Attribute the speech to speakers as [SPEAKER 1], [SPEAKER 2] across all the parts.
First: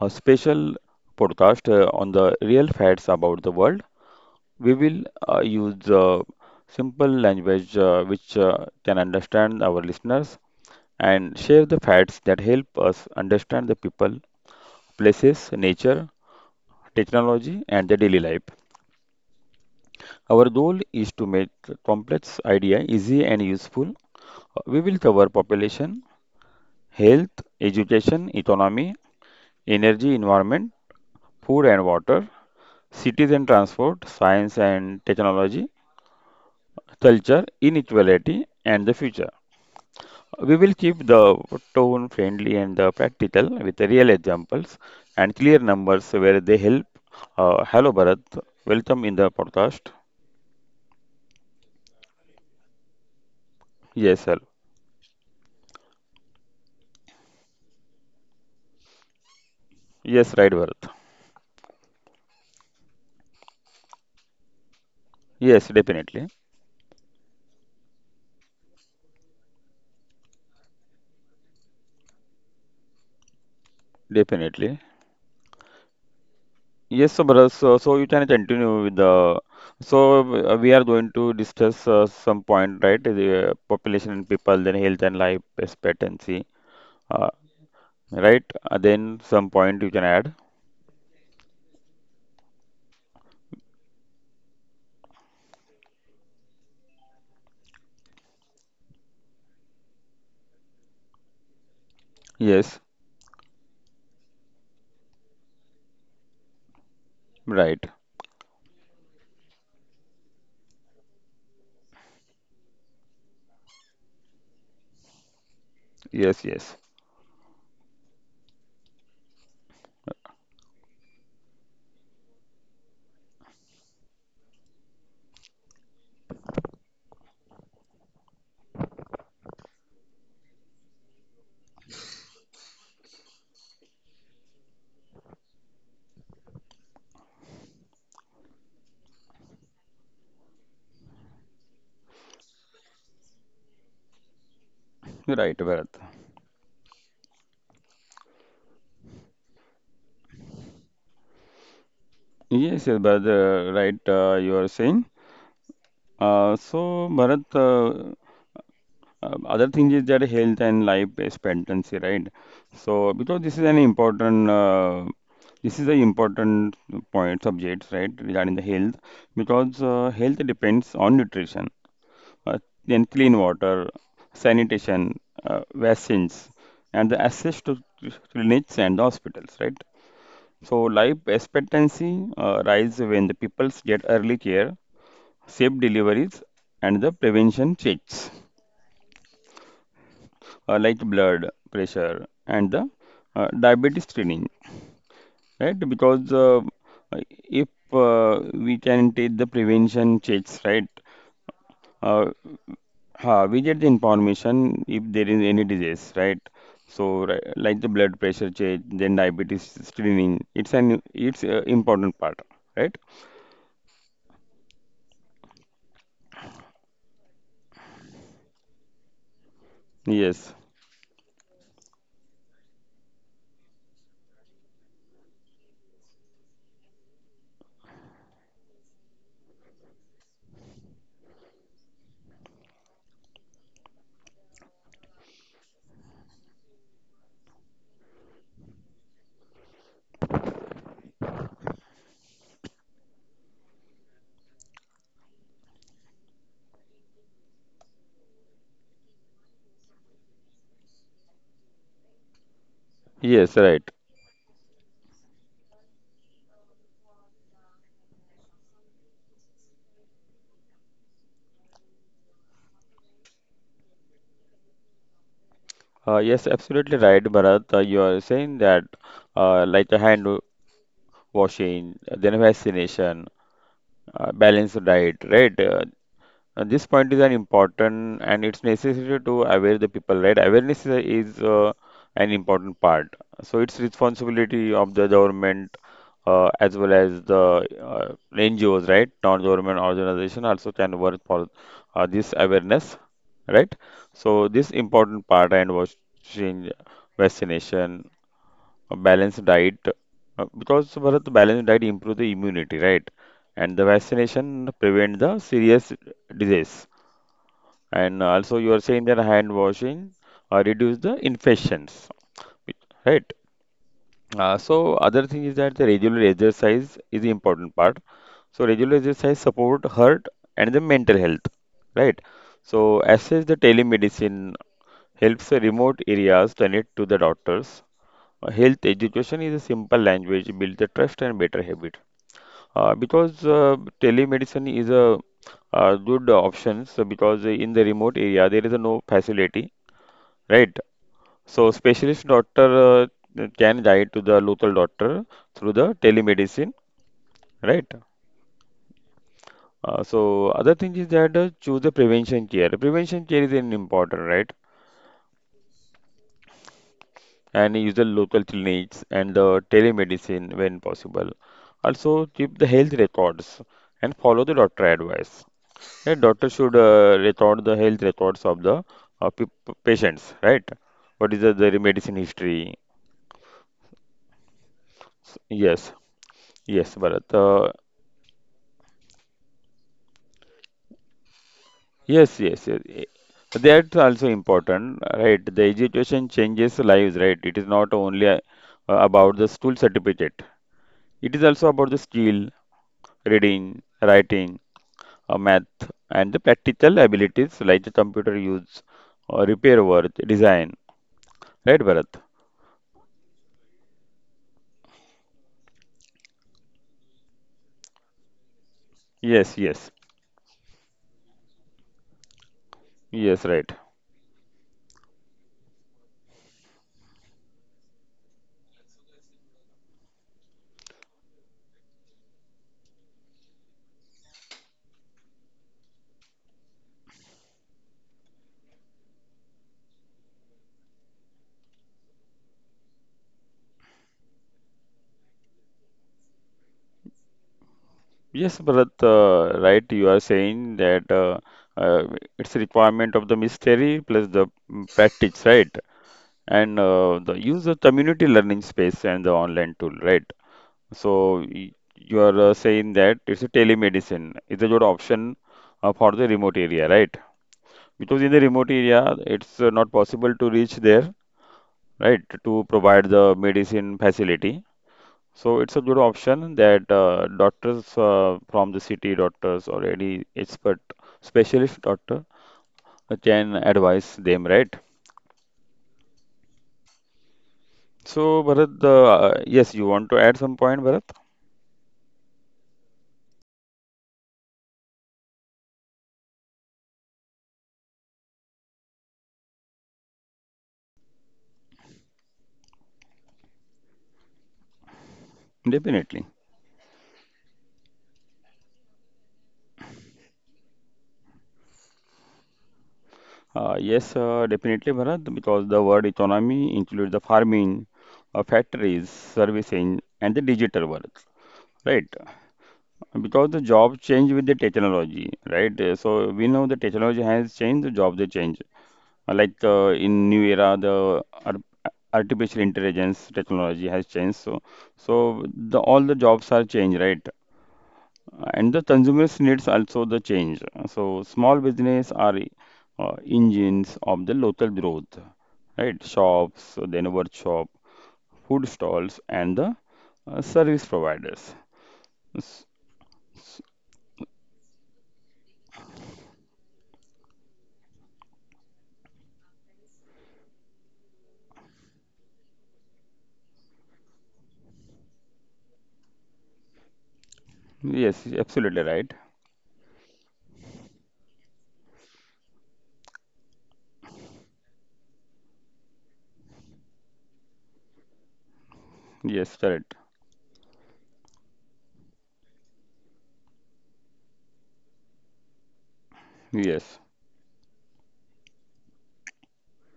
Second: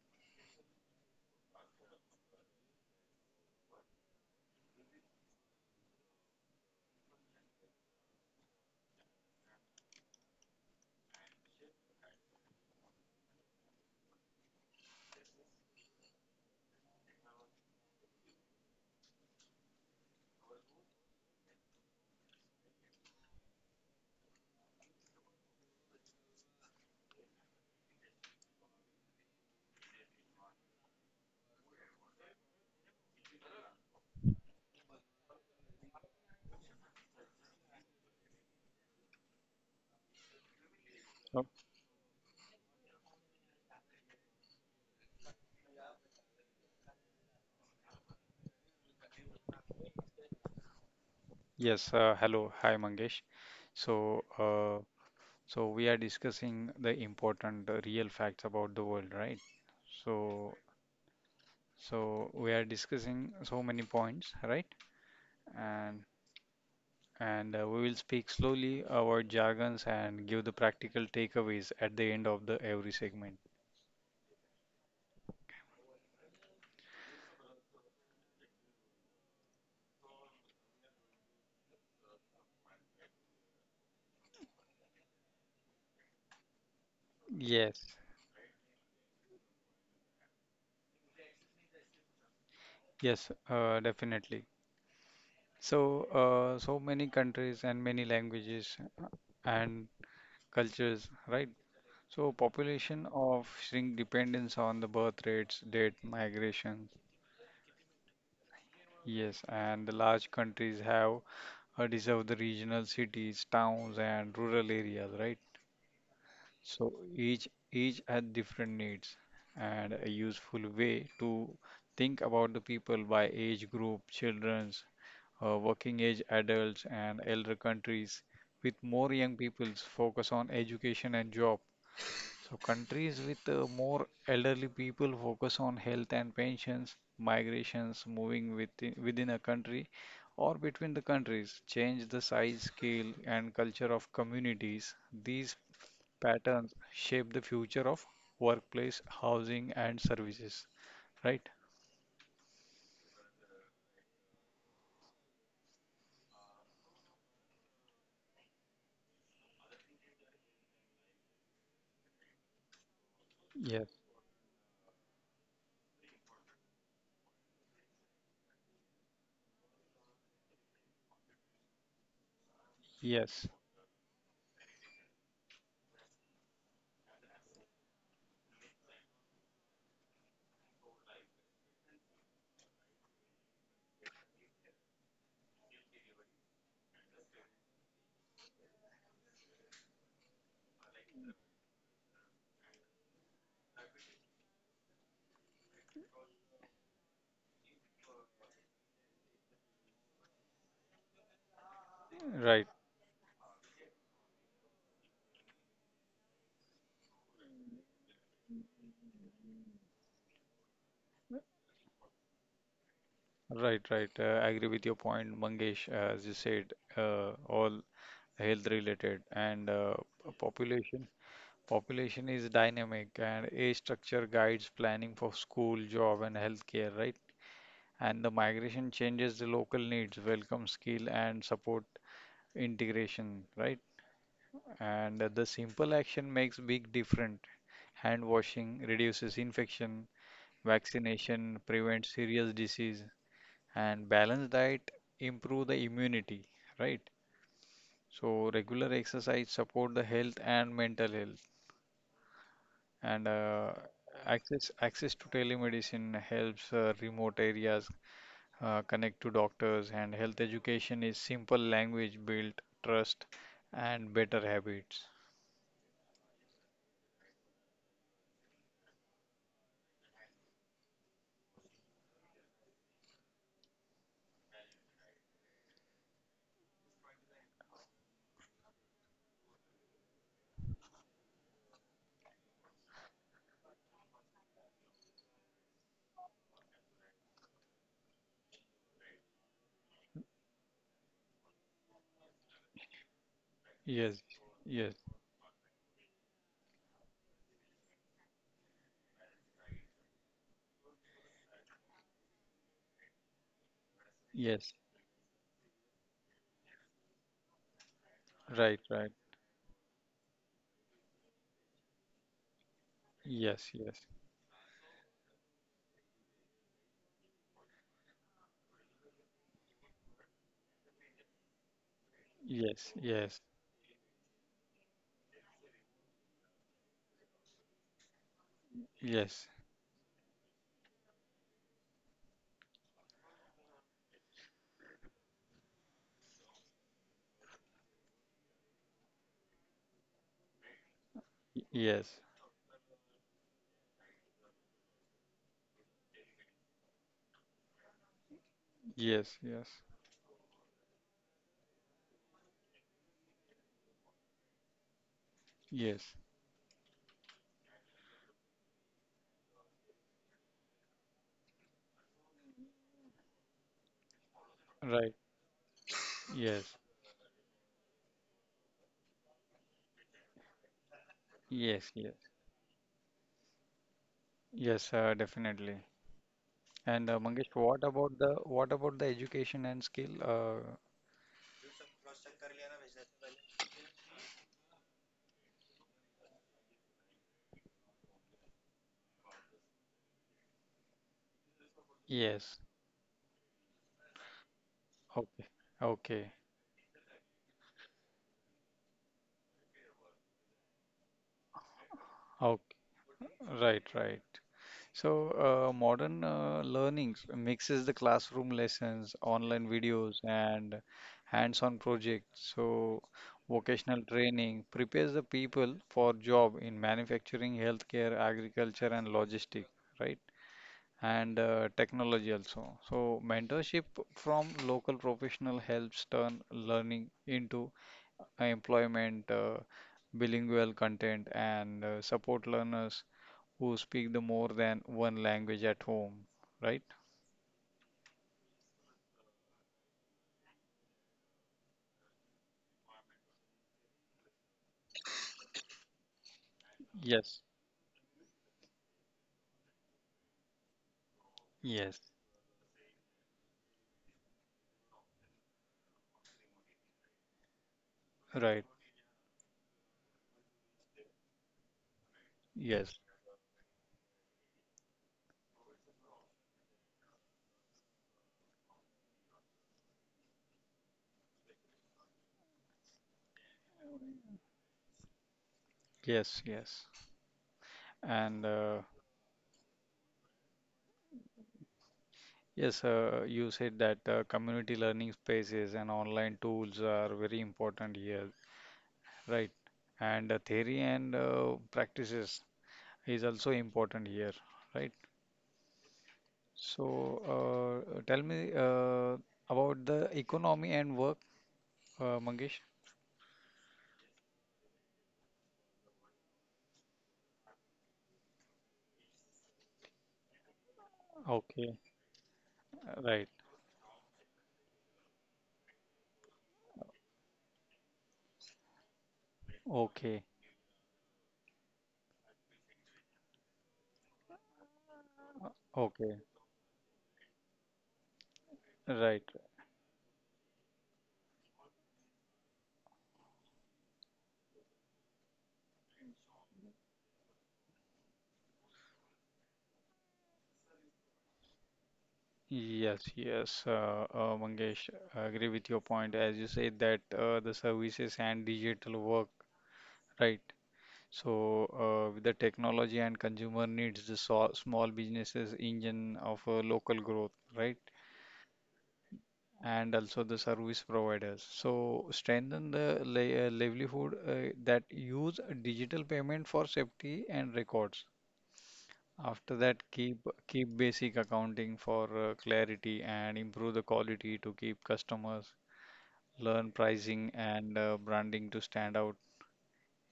[SPEAKER 1] a special podcast on the real facts about the world. We will use simple language which can understand our listeners and share the facts that help us understand the people, places, nature, technology, and the daily life. Our goal is to make complex idea easy and useful. We will cover population, health, education, economy, energy, environment food and water, cities and transport, science and technology, culture, inequality, and the future. We will keep
[SPEAKER 2] Oh,
[SPEAKER 1] the tone friendly and practical with real examples and clear numbers where they help. Hello, Bharat. Welcome in the podcast.
[SPEAKER 2] yes, hello. Hi, Mangesh. So,
[SPEAKER 1] Yes, sir.
[SPEAKER 2] uh, so we are discussing the important real facts about the world, right?
[SPEAKER 1] Yes,
[SPEAKER 2] So,
[SPEAKER 1] right, Bharat.
[SPEAKER 2] so we are discussing so many points, right?
[SPEAKER 1] Yes,
[SPEAKER 2] And
[SPEAKER 1] definitely.
[SPEAKER 2] and we will speak slowly, avoid jargons, and give the practical takeaways at the end of the every segment.
[SPEAKER 1] Definitely. Yes, so brother, so you can continue with the. So we are going to discuss some point, right? The population and people, then health and life expectancy, uh,
[SPEAKER 2] Yes,
[SPEAKER 1] right? Then some point you can add.
[SPEAKER 2] yes, Definitely. So, so many countries and many languages and cultures, right? So
[SPEAKER 1] Yes,
[SPEAKER 2] population of shrink dependence on the birth rates, date migration.
[SPEAKER 1] right.
[SPEAKER 2] Yes, and the large countries have deserve the regional cities, towns, and rural areas, right?
[SPEAKER 1] Yes, yes.
[SPEAKER 2] So each had different needs, and a useful way to think about the people by age group, children's, working age adults, and elder countries with more young people's focus on education and job. So countries with more elderly people focus on health and pensions, migrations, moving within a country or between the countries, change the size, scale, and culture of communities. These
[SPEAKER 1] Right, Bharat.
[SPEAKER 2] patterns shape the future of workplace, housing, and services. Right?
[SPEAKER 1] Yes, yes, Bharat, right, you are saying. So, Bharat, other thing is their health and life expectancy, right? So because this
[SPEAKER 2] Yes,
[SPEAKER 1] is an important, this is an important point subjects, right, regarding the health, because health depends on nutrition, uh, then
[SPEAKER 2] yes,
[SPEAKER 1] clean water, sanitation, vaccines, and the access to clinics and hospitals, right? So life expectancy rise when the peoples get early care, safe deliveries, and the prevention checks, like blood pressure and the diabetes screening, right? Because if we can take the prevention checks, right? Uh,
[SPEAKER 2] right,
[SPEAKER 1] We get the information if there is any disease, right? So, like the blood pressure check, then diabetes screening. It's a important part, right?
[SPEAKER 2] right, right. I agree with your point, Mangesh. As you said, all health related and
[SPEAKER 1] Yes,
[SPEAKER 2] population. Population is dynamic and age structure guides planning for school, job, and healthcare, right? And the migration changes the local needs, welcome skill, and support integration, right? And the simple action makes big difference. Hand washing reduces infection, vaccination prevents serious disease, and balanced diet improve the immunity, right? So regular exercise support the health and mental health. And
[SPEAKER 1] yes, right.
[SPEAKER 2] Access to telemedicine helps remote areas connect to doctors and health education is simple language built trust and better habits.
[SPEAKER 1] Yes, absolutely right, Bharat. You are saying that, like the hand washing, then vaccination, balanced diet, right? This point is an important and it's necessary to aware the people, right? Awareness is, is an important part. So it's responsibility of the government as well as the NGOs, right? Non-government organization also can work for this awareness, right?
[SPEAKER 2] Yes,
[SPEAKER 1] So this
[SPEAKER 2] yes,
[SPEAKER 1] important part and was change vaccination a balanced diet, because Bharat, balanced diet improve the immunity, right? And the
[SPEAKER 2] yes,
[SPEAKER 1] vaccination prevent the serious disease. And also
[SPEAKER 2] right,
[SPEAKER 1] you are
[SPEAKER 2] right,
[SPEAKER 1] saying that hand washing reduce the infections, right?
[SPEAKER 2] yes, yes,
[SPEAKER 1] So other thing is that the regular exercise is the important part. So regular exercise support heart and the mental health, right?
[SPEAKER 2] yes,
[SPEAKER 1] So
[SPEAKER 2] yes,
[SPEAKER 1] access the telemedicine helps the remote areas connect to the doctors, Health
[SPEAKER 2] yes,
[SPEAKER 1] education is a simple language, build the trust and better habit. Because telemedicine is a good option, so because in the remote area there is no facility, right?
[SPEAKER 2] y-
[SPEAKER 1] So
[SPEAKER 2] yes,
[SPEAKER 1] specialist doctor can guide to the local doctor through the telemedicine, right?
[SPEAKER 2] yes, yes,
[SPEAKER 1] So other thing is that choose the prevention care. Prevention care is an important, right?
[SPEAKER 2] yes,
[SPEAKER 1] And use the local clinics and the telemedicine when possible. Also, keep the health records and follow the doctor
[SPEAKER 2] right,
[SPEAKER 1] advice. A doctor
[SPEAKER 2] yes,
[SPEAKER 1] should record the health records of the uh, pe- patients, right? What is the, their
[SPEAKER 2] yes, yes,
[SPEAKER 1] medicine history?
[SPEAKER 2] yes, definitely.
[SPEAKER 1] Yes, yes,
[SPEAKER 2] And
[SPEAKER 1] Bharat.
[SPEAKER 2] Mangesh, what about the education and skill,
[SPEAKER 1] Yes, yes, yes. Eh, That's also important, right? The education changes lives, right? It is not only about the school certificate. It is also about the skill,
[SPEAKER 2] yes.
[SPEAKER 1] reading, writing,
[SPEAKER 2] Okay.
[SPEAKER 1] math
[SPEAKER 2] Okay.
[SPEAKER 1] and the practical abilities like the computer use, repair work, design. Right, Bharat?
[SPEAKER 2] Okay. Right, right. So, modern learning mixes the classroom lessons,
[SPEAKER 1] Yes,
[SPEAKER 2] online
[SPEAKER 1] yes,
[SPEAKER 2] videos, and hands-on projects. So,
[SPEAKER 1] yes, right.
[SPEAKER 2] vocational training prepares the people for job in manufacturing, healthcare, agriculture, and logistics, right? And technology also. So, mentorship from local professional helps turn learning into employment, bilingual content, and support learners who speak the more than one language at home, right?
[SPEAKER 1] Yes, Bharat, right. You are saying that uh, it's a requirement of the mystery plus the practice, right? And the
[SPEAKER 2] Yes,
[SPEAKER 1] use of community learning space and the online tool, right? So
[SPEAKER 2] yes,
[SPEAKER 1] you are saying that it's a telemedicine. It's a good option for the remote area, right? Because in the
[SPEAKER 2] right.
[SPEAKER 1] remote area, it's not possible to reach there, right, to
[SPEAKER 2] Yes.
[SPEAKER 1] provide the medicine facility. So it's a good option that doctors from the city doctors or any expert specialist doctor can advise them, right?
[SPEAKER 2] Yes. Yes. And
[SPEAKER 1] So Bharat, yes, you want to add some point, Bharat?
[SPEAKER 2] yes, you said that community learning spaces and online tools are very important here, right? And theory and practices is also important here, right?
[SPEAKER 1] Definitely.
[SPEAKER 2] So, tell me about the economy and work, Mangesh?
[SPEAKER 1] Yes, definitely, Bharat, because the word economy includes the farming, factories, servicing, and the digital world,
[SPEAKER 2] Okay,
[SPEAKER 1] right?
[SPEAKER 2] right.
[SPEAKER 1] Because the job change with the technology, right? So we know the technology has changed, the job they change. Like
[SPEAKER 2] Okay,
[SPEAKER 1] in new era, the artificial intelligence technology has changed. So, so the all
[SPEAKER 2] okay,
[SPEAKER 1] the jobs are changed, right? And the
[SPEAKER 2] right.
[SPEAKER 1] consumers needs also the change. So small business are engines of the local growth, right? Shops, then workshop, food stalls, and the service providers. S-
[SPEAKER 2] Yes, yes.
[SPEAKER 1] s-
[SPEAKER 2] Mangesh, I agree with your point. As you said that the services and digital work, right? So with the technology and consumer needs, the so small businesses engine of local growth, right?
[SPEAKER 1] Yes, absolutely right.
[SPEAKER 2] And also the service providers. So strengthen the livelihood that use digital payment for safety and records. After
[SPEAKER 1] Yes,
[SPEAKER 2] that,
[SPEAKER 1] correct.
[SPEAKER 2] keep basic accounting for clarity and improve the quality to keep customers, learn
[SPEAKER 1] Yes,
[SPEAKER 2] pricing and branding to stand out.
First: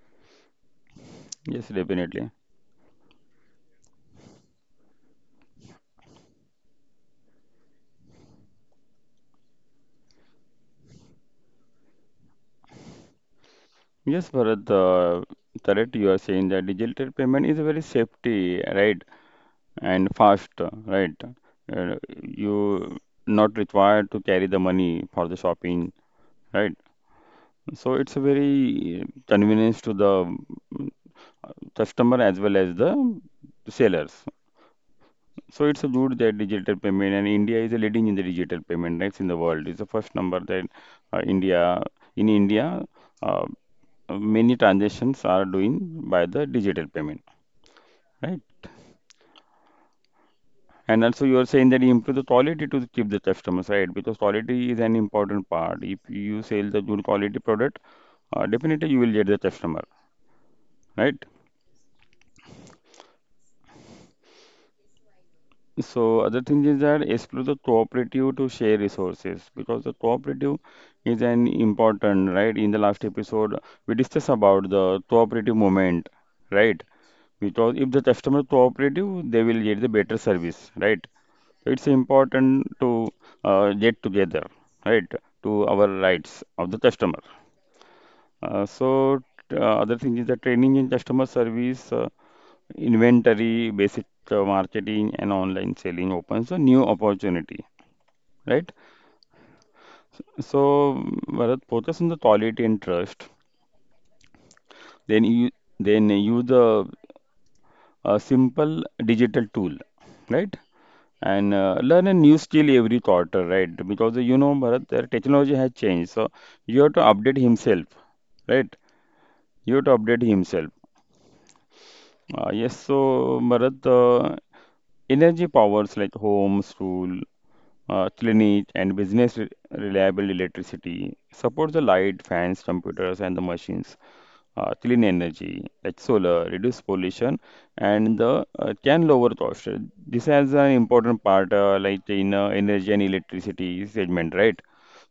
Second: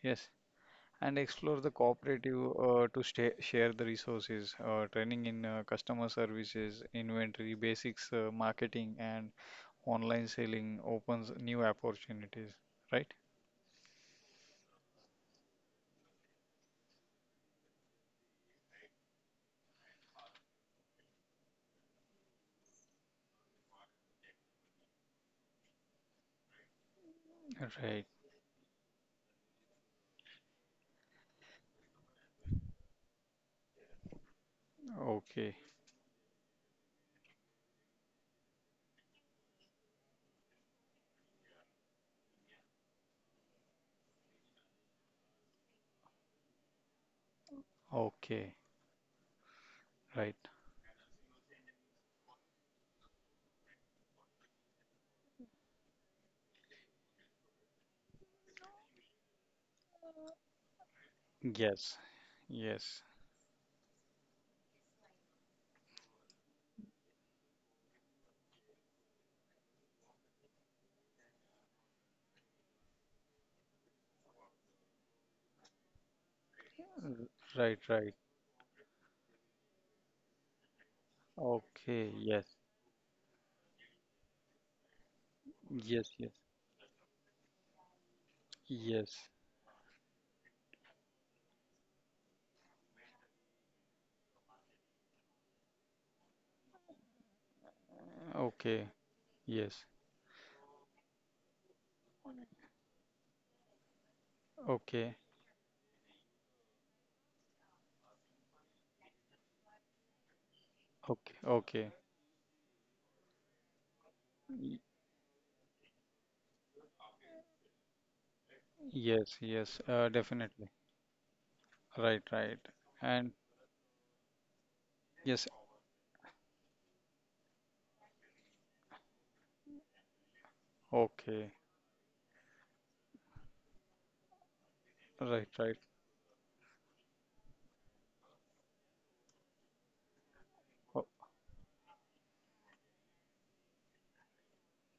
[SPEAKER 2] Yes, and explore
[SPEAKER 1] yes,
[SPEAKER 2] the
[SPEAKER 1] definitely.
[SPEAKER 2] cooperative to stay, share the resources, training in customer services, inventory basics, marketing and online selling opens new opportunities. Right?
[SPEAKER 1] Yes, Bharat, correct. You are saying that digital payment is very safety, right? And fast, right? Uh, you not required to carry the money for the shopping, right? So
[SPEAKER 2] Right.
[SPEAKER 1] it's a very convenience to the mm, customer as well as the sellers.
[SPEAKER 2] Okay.
[SPEAKER 1] So it's a good that digital payment and India is a leading in the digital payment next in the world. It's the first number that India in India uh, many transactions are doing by the digital payment, right?
[SPEAKER 2] Okay. Right.
[SPEAKER 1] And also you are saying that you improve the quality to keep the customers, right? Because quality is an important part. If you sell the good quality product, definitely you will get the customer, right?
[SPEAKER 2] Yes. Yes.
[SPEAKER 1] So other thing is that explore the cooperative to share resources because the cooperative is an important, right? In the last episode, we discussed about the cooperative movement, right?
[SPEAKER 2] R-
[SPEAKER 1] Because
[SPEAKER 2] Right.
[SPEAKER 1] if the
[SPEAKER 2] Right.
[SPEAKER 1] customer cooperative, they will get the better service, right? So it's
[SPEAKER 2] Okay. Yes.
[SPEAKER 1] important to get together, right? To our
[SPEAKER 2] Yes,
[SPEAKER 1] rights
[SPEAKER 2] yes,
[SPEAKER 1] of the customer. Uh, so
[SPEAKER 2] yes.
[SPEAKER 1] other thing is the training in customer service, inventory, basic marketing, and online selling opens a new opportunity, right?
[SPEAKER 2] Okay, yes.
[SPEAKER 1] So Bharat, focus on the quality and trust. Then
[SPEAKER 2] Okay,
[SPEAKER 1] you then use the a simple digital tool, right?
[SPEAKER 2] okay.
[SPEAKER 1] And
[SPEAKER 2] Okay.
[SPEAKER 1] learn a new skill every quarter, right? Because you know, Bharat,
[SPEAKER 2] Y-
[SPEAKER 1] the technology has changed, so you have to update himself, right?
[SPEAKER 2] Yes,
[SPEAKER 1] You have
[SPEAKER 2] yes,
[SPEAKER 1] to update himself.
[SPEAKER 2] definitely. Right,
[SPEAKER 1] Uh,
[SPEAKER 2] right.
[SPEAKER 1] yes, so
[SPEAKER 2] And
[SPEAKER 1] Bharat, energy
[SPEAKER 2] yes,
[SPEAKER 1] powers like homes, rule, clinic, and business re reliable electricity
[SPEAKER 2] okay.
[SPEAKER 1] supports the light, fans, computers, and the machines. Clean
[SPEAKER 2] Right,
[SPEAKER 1] energy
[SPEAKER 2] right.
[SPEAKER 1] like solar, reduce pollution, and the can lower cost. This has an
[SPEAKER 2] Oh,
[SPEAKER 1] important part like in energy and electricity segment, right?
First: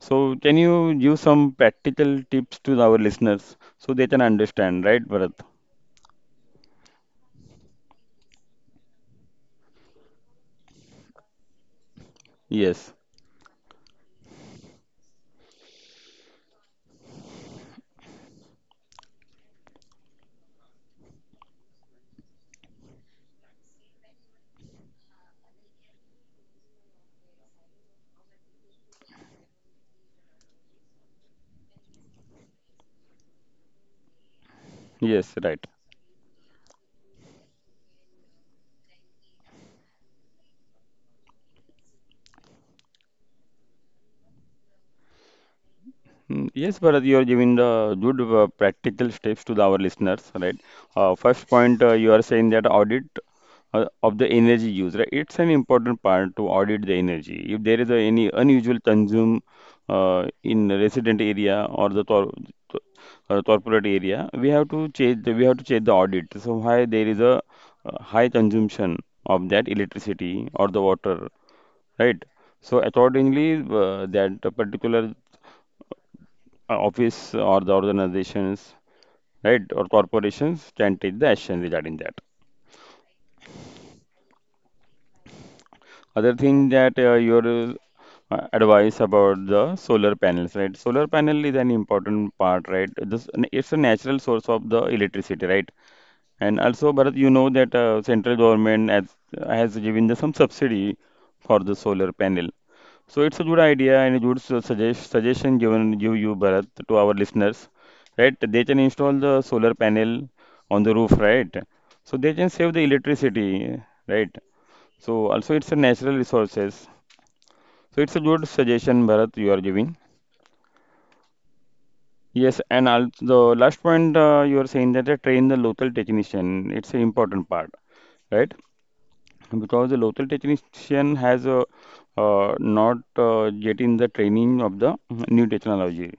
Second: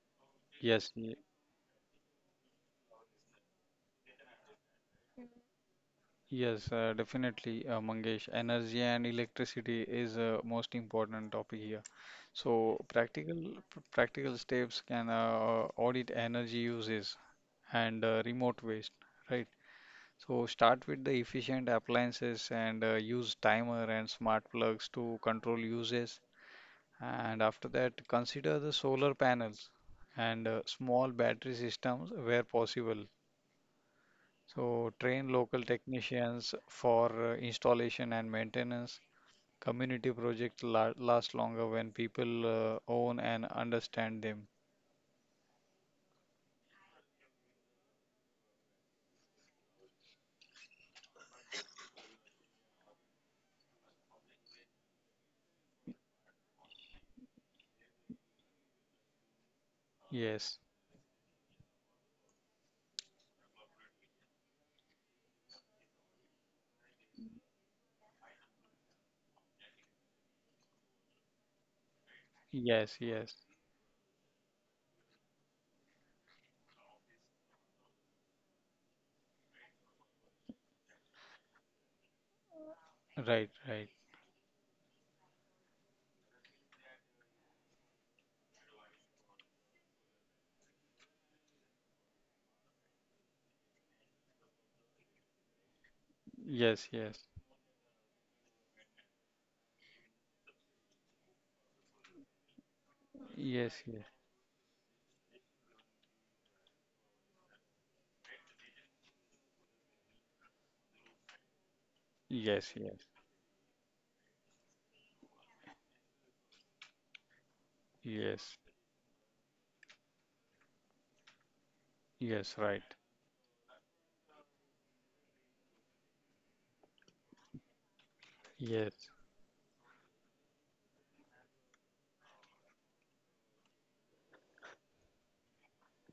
[SPEAKER 1] So can
[SPEAKER 2] yes,
[SPEAKER 1] you
[SPEAKER 2] ye-
[SPEAKER 1] give some practical tips to our listeners so they can understand, right, Bharat?
[SPEAKER 2] yes, definitely, Mangesh. Energy and electricity is a most important topic here. So
[SPEAKER 1] Yes.
[SPEAKER 2] practical practical steps can audit energy uses and remote waste, right? So start with the efficient appliances and use timer and smart plugs to control uses. And after that, consider the solar panels and small battery systems where possible. So
[SPEAKER 1] Yes,
[SPEAKER 2] train
[SPEAKER 1] right.
[SPEAKER 2] local technicians for installation and maintenance. Community projects la last longer when people own and understand them.
[SPEAKER 1] Yes Bharat, you are giving the good practical steps to the, our listeners, right? First point, you are saying that audit of the energy use, right? It's an important part to audit the energy. If there is a, any unusual consume in
[SPEAKER 2] Yes,
[SPEAKER 1] the resident area or the to- corporate area, we have to check the, we have to check the audit. So why there is a high consumption of that electricity or the water, right? So
[SPEAKER 2] yes, yes.
[SPEAKER 1] accordingly, that particular office or the organizations, right, or corporations can take the action regarding that.
[SPEAKER 2] Right, right.
[SPEAKER 1] Other thing that your advice about the solar panels, right? Solar panel is an important part, right? This it's a natural source of the electricity, right? And
[SPEAKER 2] Yes,
[SPEAKER 1] also, Bharat,
[SPEAKER 2] yes.
[SPEAKER 1] you know that central government has given the, some subsidy for the solar panel. So it's a good
[SPEAKER 2] Yes,
[SPEAKER 1] idea
[SPEAKER 2] yes.
[SPEAKER 1] and a good suggest, suggestion given you, you Bharat, to our listeners, right? They can install the solar panel on the roof, right? So they can save
[SPEAKER 2] Yes,
[SPEAKER 1] the
[SPEAKER 2] yes.
[SPEAKER 1] electricity, right? So also it's a natural resources. So it's a good
[SPEAKER 2] Yes.
[SPEAKER 1] suggestion, Bharat, you are giving. Yes,
[SPEAKER 2] Yes, right.
[SPEAKER 1] and the last point you are saying that they train the local technician. It's an important part, right?
[SPEAKER 2] Yes,
[SPEAKER 1] Because the local technician has not yet in the training of the new technology,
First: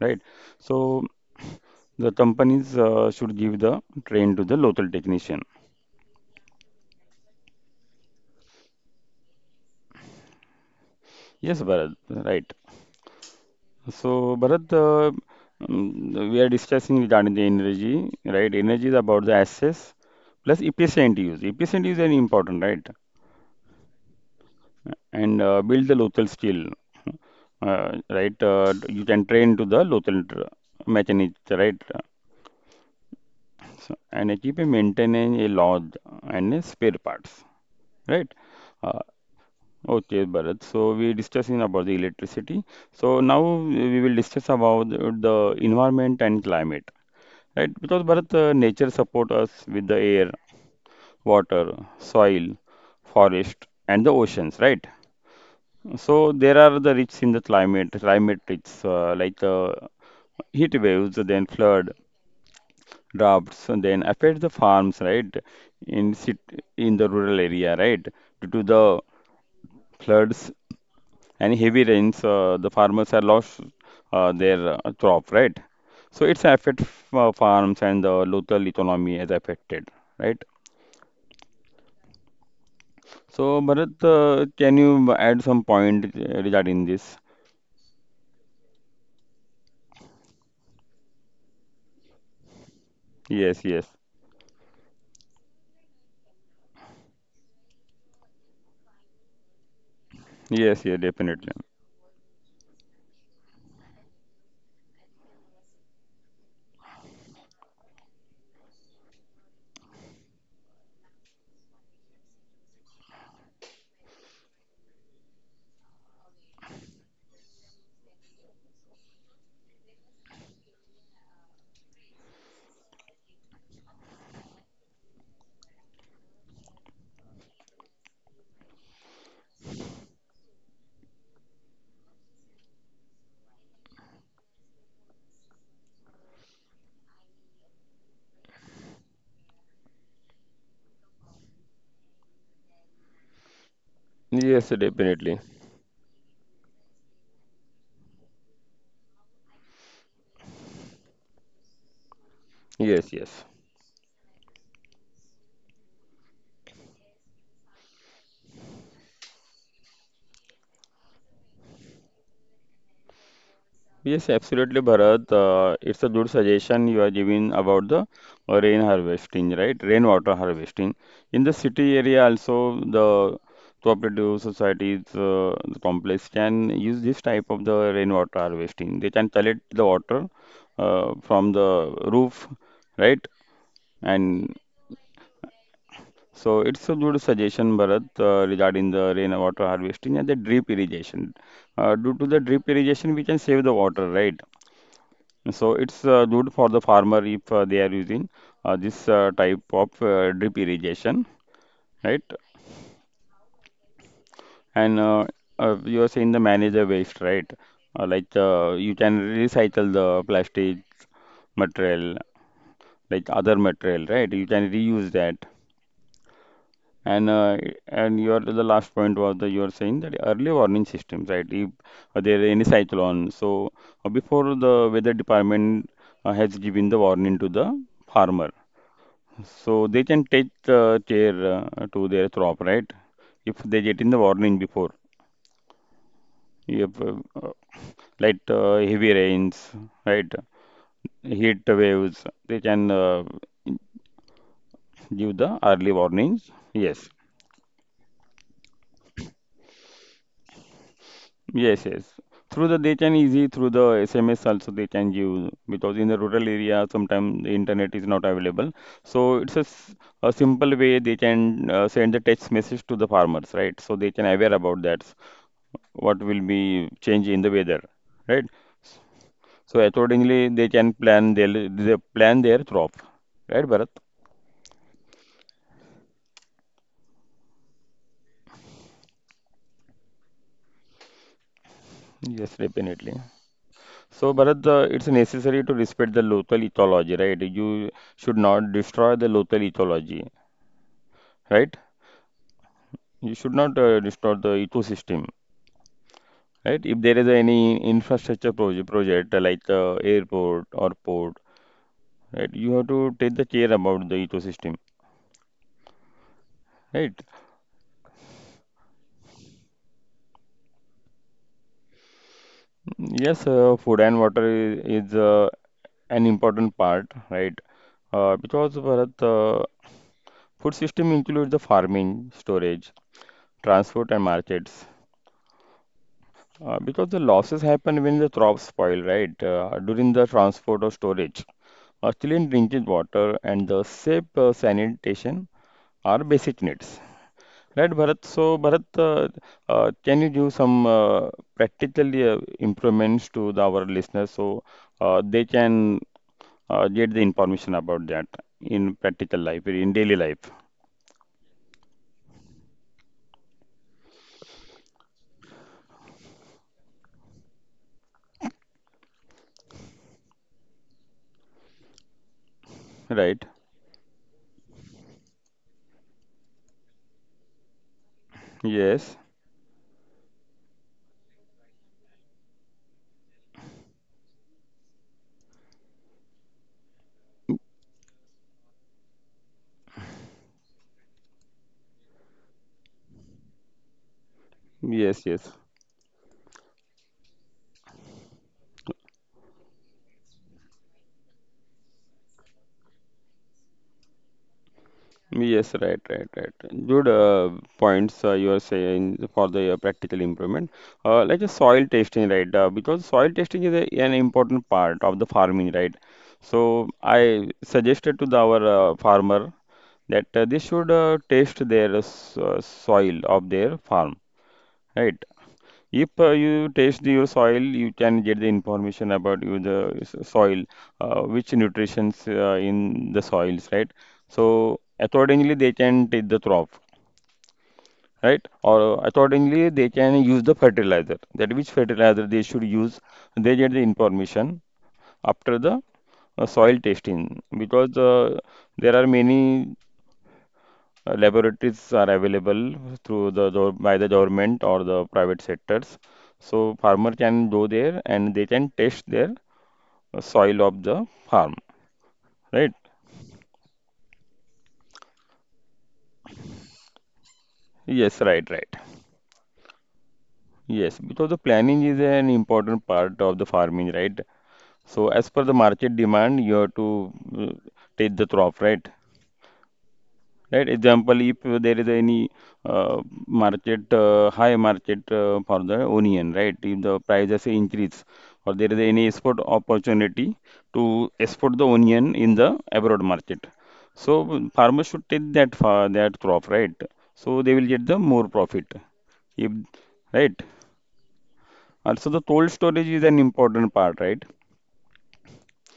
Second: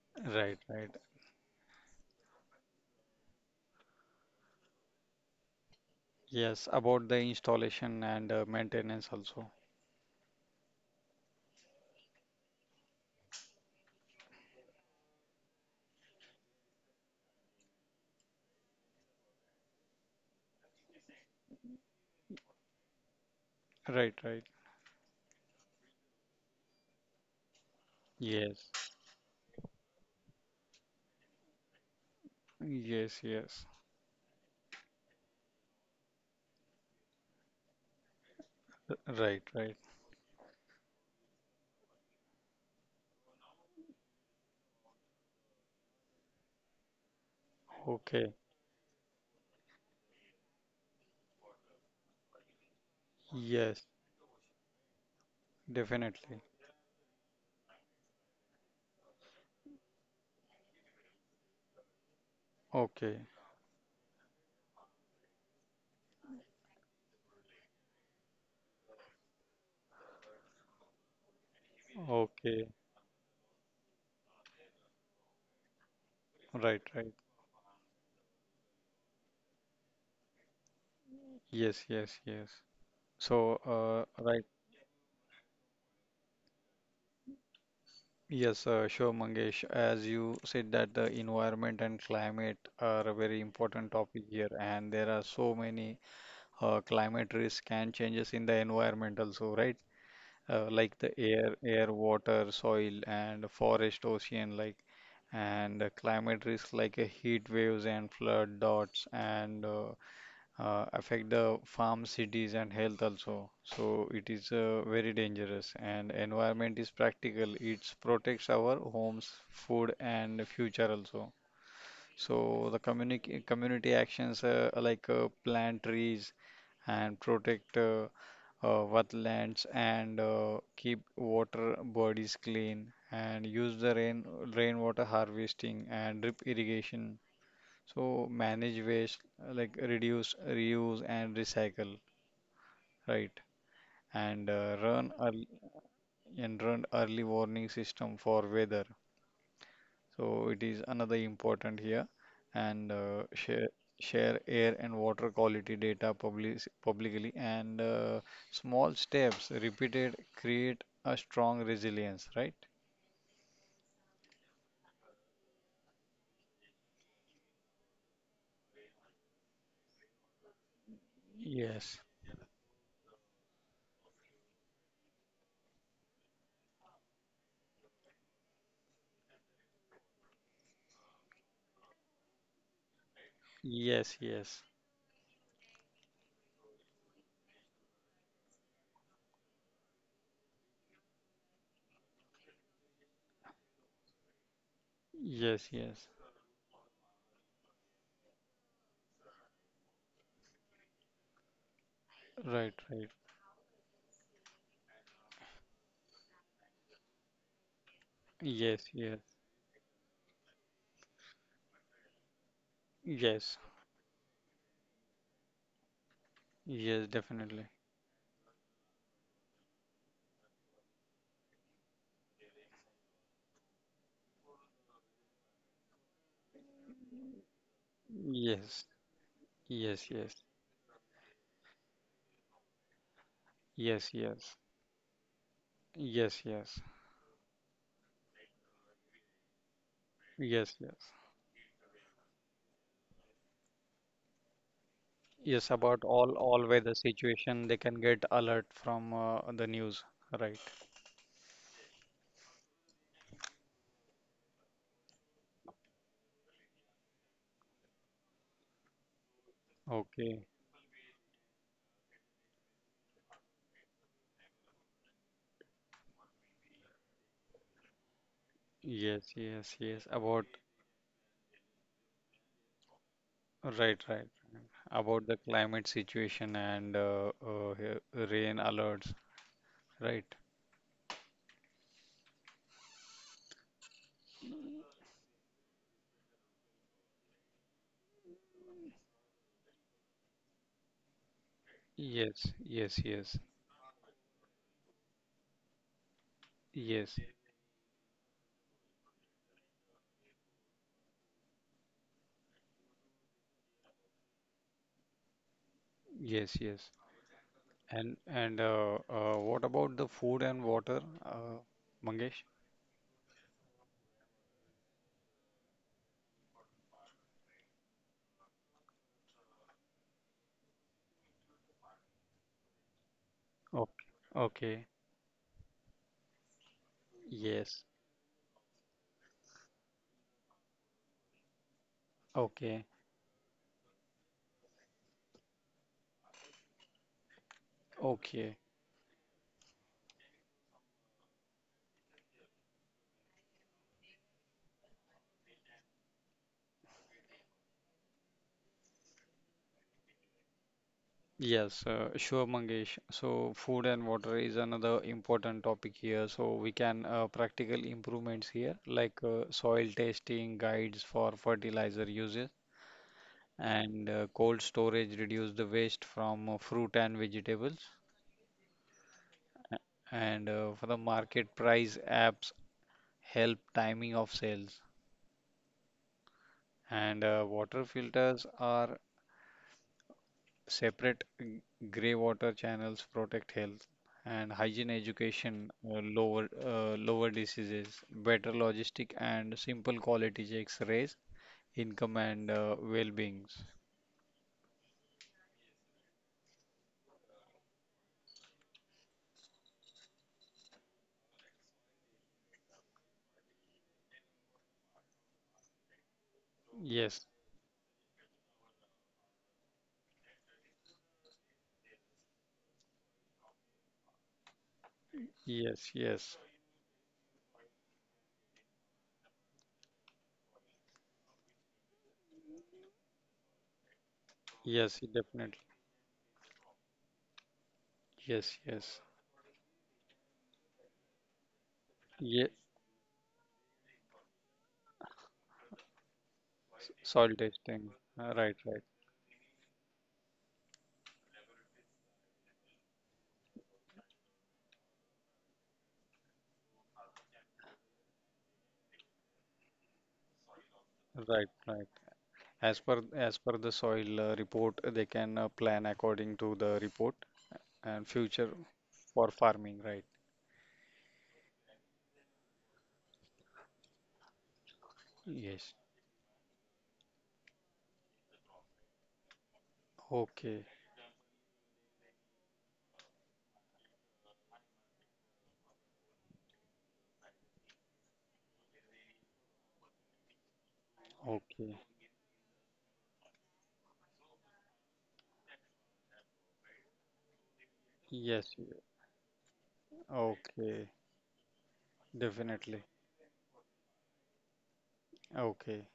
[SPEAKER 1] right?
[SPEAKER 2] right, right.
[SPEAKER 1] So the companies should give the train to the local technician.
[SPEAKER 2] Yes, about the installation and maintenance also.
[SPEAKER 1] Yes, Bharat, right. So Bharat, we are discussing regarding the energy, right? Energy is about the access plus efficient use. Efficient use is very important, right?
[SPEAKER 2] Right, right.
[SPEAKER 1] And build the local skill. Right,
[SPEAKER 2] Yes,
[SPEAKER 1] you can train to the local mechanic, right,
[SPEAKER 2] yes, yes.
[SPEAKER 1] so, and keep a maintaining a lodge and a spare parts, right.
[SPEAKER 2] R-
[SPEAKER 1] Uh,
[SPEAKER 2] Right, right.
[SPEAKER 1] okay, Bharat. So we discussing about the electricity. So now we will discuss about the environment and climate, right? Because
[SPEAKER 2] Okay.
[SPEAKER 1] Bharat, nature support us with the air, water, soil, forest,
[SPEAKER 2] Yes,
[SPEAKER 1] and the oceans, right? So
[SPEAKER 2] definitely.
[SPEAKER 1] there are the risks in the climate, climate risks like heat waves, then flood,
[SPEAKER 2] Okay,
[SPEAKER 1] droughts, and then affect the farms, right? In in the rural area, right? Due to the floods and heavy rains,
[SPEAKER 2] okay.
[SPEAKER 1] the farmers have lost their crop, right? So it's
[SPEAKER 2] Right,
[SPEAKER 1] affect
[SPEAKER 2] right.
[SPEAKER 1] farms and the local economy is affected, right?
[SPEAKER 2] Yes, yes, yes. So,
[SPEAKER 1] So Bharat,
[SPEAKER 2] right.
[SPEAKER 1] can you add some point regarding this?
[SPEAKER 2] Yes, sure, Mangesh. As you said that the environment and climate are a very
[SPEAKER 1] Yes,
[SPEAKER 2] important
[SPEAKER 1] yes,
[SPEAKER 2] topic here, and there are so many climate risk and changes in the environment also, right? Like
[SPEAKER 1] yes,
[SPEAKER 2] the
[SPEAKER 1] yes,
[SPEAKER 2] air,
[SPEAKER 1] definitely.
[SPEAKER 2] air, water, soil, and forest, ocean, like and climate risk like heat waves and flood dots and affect the farm cities and health also. So it is very dangerous and environment is practical. It protects our homes, food and future also. So the community actions like plant trees and protect wetlands and keep water bodies clean and use the rainwater harvesting and drip irrigation. So manage waste, like reduce, reuse and recycle, right? And
[SPEAKER 1] Yes,
[SPEAKER 2] run early,
[SPEAKER 1] definitely.
[SPEAKER 2] and run early warning system for weather. So it is another important here and uh,
[SPEAKER 1] Yes, yes.
[SPEAKER 2] share share air and water quality data public, publicly and small steps repeated create a strong resilience, right?
[SPEAKER 1] Yes, absolutely, Bharat. It's a good suggestion you are giving about the rain harvesting, right? Rainwater harvesting. In the
[SPEAKER 2] Yes,
[SPEAKER 1] city area also, the cooperative societies, the complex can use this type of the rainwater harvesting. They can collect the water from the roof, right?
[SPEAKER 2] yes,
[SPEAKER 1] And
[SPEAKER 2] yes,
[SPEAKER 1] so it's a good suggestion, Bharat, regarding the rainwater harvesting and the drip irrigation. Due to the drip irrigation, we can save the water, right?
[SPEAKER 2] yes,
[SPEAKER 1] So it's
[SPEAKER 2] yes.
[SPEAKER 1] good for the farmer if they are using this type of drip irrigation, right?
[SPEAKER 2] Right, right.
[SPEAKER 1] And you are saying the manage the waste, right? Like you
[SPEAKER 2] Yes,
[SPEAKER 1] can
[SPEAKER 2] yes,
[SPEAKER 1] recycle the plastic material, like other
[SPEAKER 2] yes,
[SPEAKER 1] material, right? You can reuse that.
[SPEAKER 2] yes,
[SPEAKER 1] And uh,
[SPEAKER 2] definitely.
[SPEAKER 1] and your the last point was that you are saying that early warning systems, right? If there is any cyclone, so before the weather department has given the warning to the farmer,
[SPEAKER 2] Yes,
[SPEAKER 1] so they can
[SPEAKER 2] yes,
[SPEAKER 1] take
[SPEAKER 2] yes,
[SPEAKER 1] care to their crop, right? If they get in the
[SPEAKER 2] yes,
[SPEAKER 1] warning
[SPEAKER 2] yes,
[SPEAKER 1] before,
[SPEAKER 2] yes,
[SPEAKER 1] if,
[SPEAKER 2] yes,
[SPEAKER 1] like heavy rains, right?
[SPEAKER 2] yes, yes.
[SPEAKER 1] Heat waves, they can give the early
[SPEAKER 2] Yes, about
[SPEAKER 1] warnings.
[SPEAKER 2] all
[SPEAKER 1] Yes.
[SPEAKER 2] weather situation, they can get alert from the news, right?
[SPEAKER 1] Yes, yes. Through they can easy through the SMS also they can give because in the rural area sometimes the internet is not available. So it's a, a
[SPEAKER 2] Okay.
[SPEAKER 1] simple way they can send the text message to the farmers, right? So they can aware about that what will be change in the weather, right?
[SPEAKER 2] Yes, yes,
[SPEAKER 1] So
[SPEAKER 2] yes. About
[SPEAKER 1] accordingly they plan their crop, right, Bharat?
[SPEAKER 2] right, right. About the climate situation and rain alerts, right?
[SPEAKER 1] Yes, definitely. So, Bharat, it's necessary to respect the local ecology, right? You should not destroy the local ecology, right?
[SPEAKER 2] Yes, yes, yes,
[SPEAKER 1] You should not distort the ecosystem, right? If
[SPEAKER 2] yes,
[SPEAKER 1] there is any infrastructure project like airport or port, right? You have to take the care about the ecosystem,
[SPEAKER 2] yes, yes.
[SPEAKER 1] right?
[SPEAKER 2] And what about the food and water, Mangesh?
[SPEAKER 1] Yes, food and water is an important part, right? Because Bharat, food system includes the farming, storage,
[SPEAKER 2] Okay.
[SPEAKER 1] transport, and
[SPEAKER 2] Okay.
[SPEAKER 1] markets. Because the losses
[SPEAKER 2] Yes.
[SPEAKER 1] happen when the crops spoil, right? During the transport or storage. Clean
[SPEAKER 2] Okay.
[SPEAKER 1] drinking water and the safe sanitation are basic needs. Right, Bharat?
[SPEAKER 2] Okay.
[SPEAKER 1] So, Bharat, can you give some practical improvements to the, our listeners so they can get the information about that in practical life, in daily life?
[SPEAKER 2] Yes, sure, Mangesh. So, food and water is another important topic here. So, we can practical improvements here, like soil testing guides for fertilizer uses
[SPEAKER 1] Right?
[SPEAKER 2] and cold storage reduce the waste from fruit and vegetables.
[SPEAKER 1] Yes,
[SPEAKER 2] And for the market price apps help timing of sales. And water filters are separate grey water channels protect health and hygiene
[SPEAKER 1] yes, yes.
[SPEAKER 2] education, lower diseases, better logistic and simple quality checks raise income and well-beings.
[SPEAKER 1] Yes, right, right, right. Good points you are saying for the practical improvement. Like a soil testing, right? Because soil testing is a, an important part of the farming, right? So
[SPEAKER 2] Yes,
[SPEAKER 1] I suggested to the, our farmer that they should test their soil of their farm, right?
[SPEAKER 2] yes,
[SPEAKER 1] If
[SPEAKER 2] yes,
[SPEAKER 1] you test your soil, you can get the information about you the soil, which nutrients in the soils, right? So
[SPEAKER 2] yes,
[SPEAKER 1] accordingly,
[SPEAKER 2] definitely.
[SPEAKER 1] they can take the crop, right?
[SPEAKER 2] Yes, yes,
[SPEAKER 1] Or accordingly, they can use the fertilizer. That which
[SPEAKER 2] yes.
[SPEAKER 1] fertilizer they should use, they get the information after the soil
[SPEAKER 2] Soil
[SPEAKER 1] testing
[SPEAKER 2] testing.
[SPEAKER 1] because
[SPEAKER 2] Right, right,
[SPEAKER 1] there are many laboratories are available through the by the government or the private sectors. So farmer can go there and they can test their soil of the
[SPEAKER 2] right,
[SPEAKER 1] farm,
[SPEAKER 2] right. As per
[SPEAKER 1] right?
[SPEAKER 2] as per the soil report, they can plan according to the report and
[SPEAKER 1] Yes,
[SPEAKER 2] future
[SPEAKER 1] right, right.
[SPEAKER 2] for farming. Right.
[SPEAKER 1] Yes, because the planning is an important part of the farming, right? So as per the
[SPEAKER 2] Yes.
[SPEAKER 1] market demand, you have to uh, take the crop, right?
[SPEAKER 2] Okay.
[SPEAKER 1] Right? Example, if there is any uh, market, high market for the onion, right? If the prices increase or there is any export opportunity to export the
[SPEAKER 2] Okay.
[SPEAKER 1] onion in the abroad market. So farmers should take that for that crop, right? So they will get the more
[SPEAKER 2] Yes. y-
[SPEAKER 1] profit. If, right?
[SPEAKER 2] Okay.
[SPEAKER 1] Also the toll
[SPEAKER 2] Definitely.
[SPEAKER 1] storage is an important part, right?
[SPEAKER 2] Okay.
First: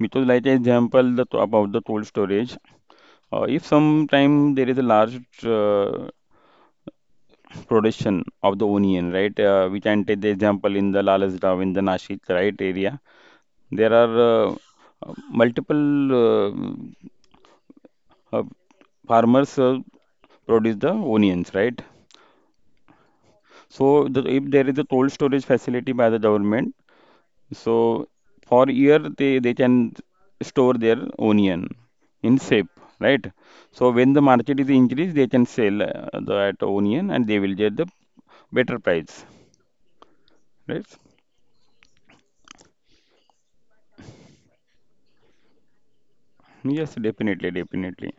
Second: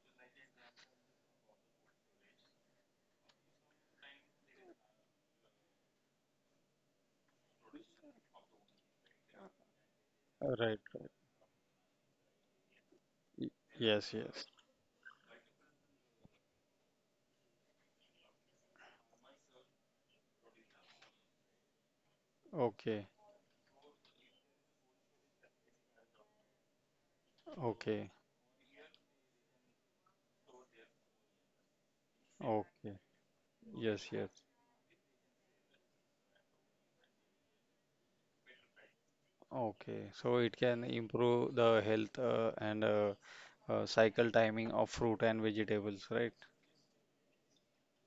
[SPEAKER 1] Because like example the, about the toll storage, if sometime there is a large production of the onion, right? We can take the example
[SPEAKER 2] Right.
[SPEAKER 1] in the
[SPEAKER 2] Right.
[SPEAKER 1] Lalasdaw, in the Nashik, right area.
[SPEAKER 2] Y-
[SPEAKER 1] There
[SPEAKER 2] Yes.
[SPEAKER 1] are uh,
[SPEAKER 2] Yes.
[SPEAKER 1] multiple uh, farmers produce the onions, right?
[SPEAKER 2] Okay.
[SPEAKER 1] So the, if there is a cold storage facility by the government, so
[SPEAKER 2] Okay.
[SPEAKER 1] for year they can store their onion in safe,
[SPEAKER 2] Okay.
[SPEAKER 1] right? So when
[SPEAKER 2] Yes.
[SPEAKER 1] the
[SPEAKER 2] Yes.
[SPEAKER 1] market is increased, they can sell that onion and they will get the better price,
[SPEAKER 2] Okay. So it
[SPEAKER 1] right?
[SPEAKER 2] can improve the health and cycle timing of fruit and vegetables, right?
[SPEAKER 1] Yes, definitely, definitely.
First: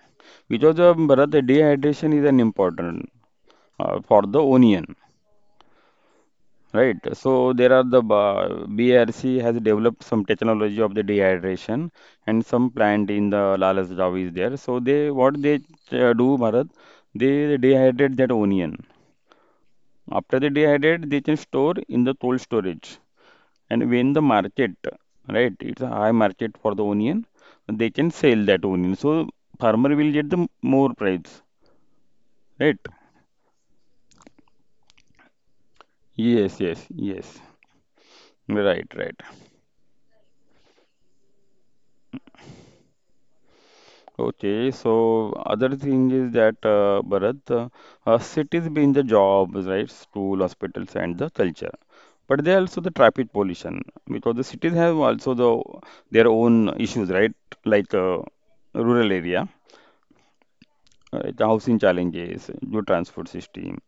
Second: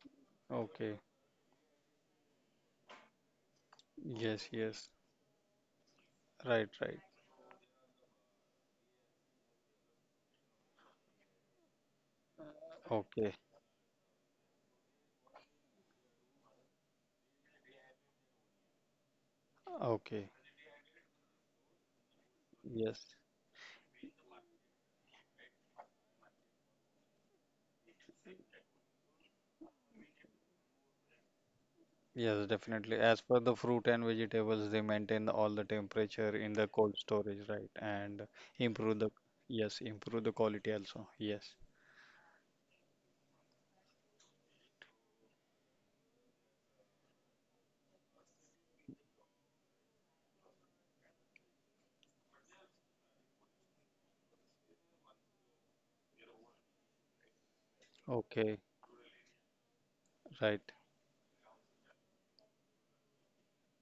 [SPEAKER 1] Because
[SPEAKER 2] Okay.
[SPEAKER 1] Bharat, dehydration is an important for the
[SPEAKER 2] Yes. Yes.
[SPEAKER 1] onion,
[SPEAKER 2] Right.
[SPEAKER 1] right?
[SPEAKER 2] Right.
[SPEAKER 1] So there are the BRC has developed some technology of the dehydration, and some plant in
[SPEAKER 2] Okay.
[SPEAKER 1] the Lalas Javi is there. So they what they do, Bharat, they dehydrate that onion.
[SPEAKER 2] Okay.
[SPEAKER 1] After they dehydrate, they can store in the cold storage,
[SPEAKER 2] Yes.
[SPEAKER 1] and when the market, right, it's a high market for the onion, they can sell that onion. So farmer will get the more price.
[SPEAKER 2] Yes,
[SPEAKER 1] Right.
[SPEAKER 2] definitely. As per the fruit and vegetables, they maintain all the temperature in
[SPEAKER 1] Yes,
[SPEAKER 2] the
[SPEAKER 1] yes,
[SPEAKER 2] cold
[SPEAKER 1] yes.
[SPEAKER 2] storage, right? And
[SPEAKER 1] Right,
[SPEAKER 2] improve the,
[SPEAKER 1] right.
[SPEAKER 2] yes, improve the quality also. Yes.
[SPEAKER 1] Okay, so other thing is that Bharat, cities being the jobs, right? School, hospitals, and the culture. But they also the traffic pollution because the cities have also the their own issues, right? Like
[SPEAKER 2] Okay.
[SPEAKER 1] rural area,
[SPEAKER 2] Right.
[SPEAKER 1] right? The housing challenges, good transport system.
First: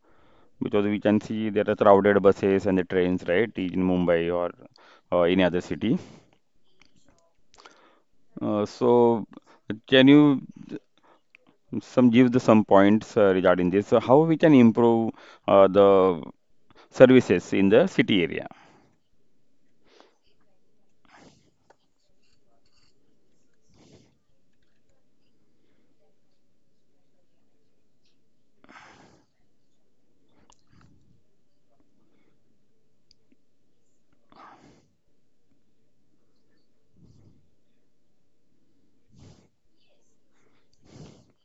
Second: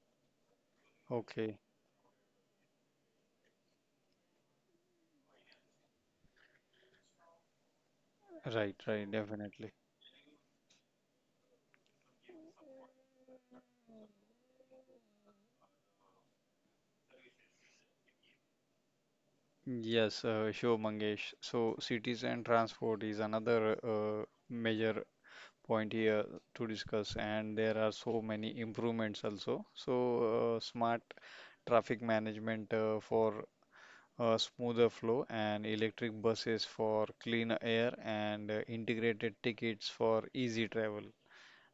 [SPEAKER 1] Because we can see
[SPEAKER 2] Okay.
[SPEAKER 1] there are crowded buses and the trains, right? In Mumbai or any other city.
[SPEAKER 2] Right. Right.
[SPEAKER 1] So
[SPEAKER 2] Definitely.
[SPEAKER 1] can you? Some give the some points regarding this. So how we can improve the services in the city area?
[SPEAKER 2] Yes, sure, Mangesh. So, cities and transport is another major point here to discuss, and there are so many improvements also. So, smart traffic management for a smoother flow, and electric buses for clean air, and integrated tickets for easy travel,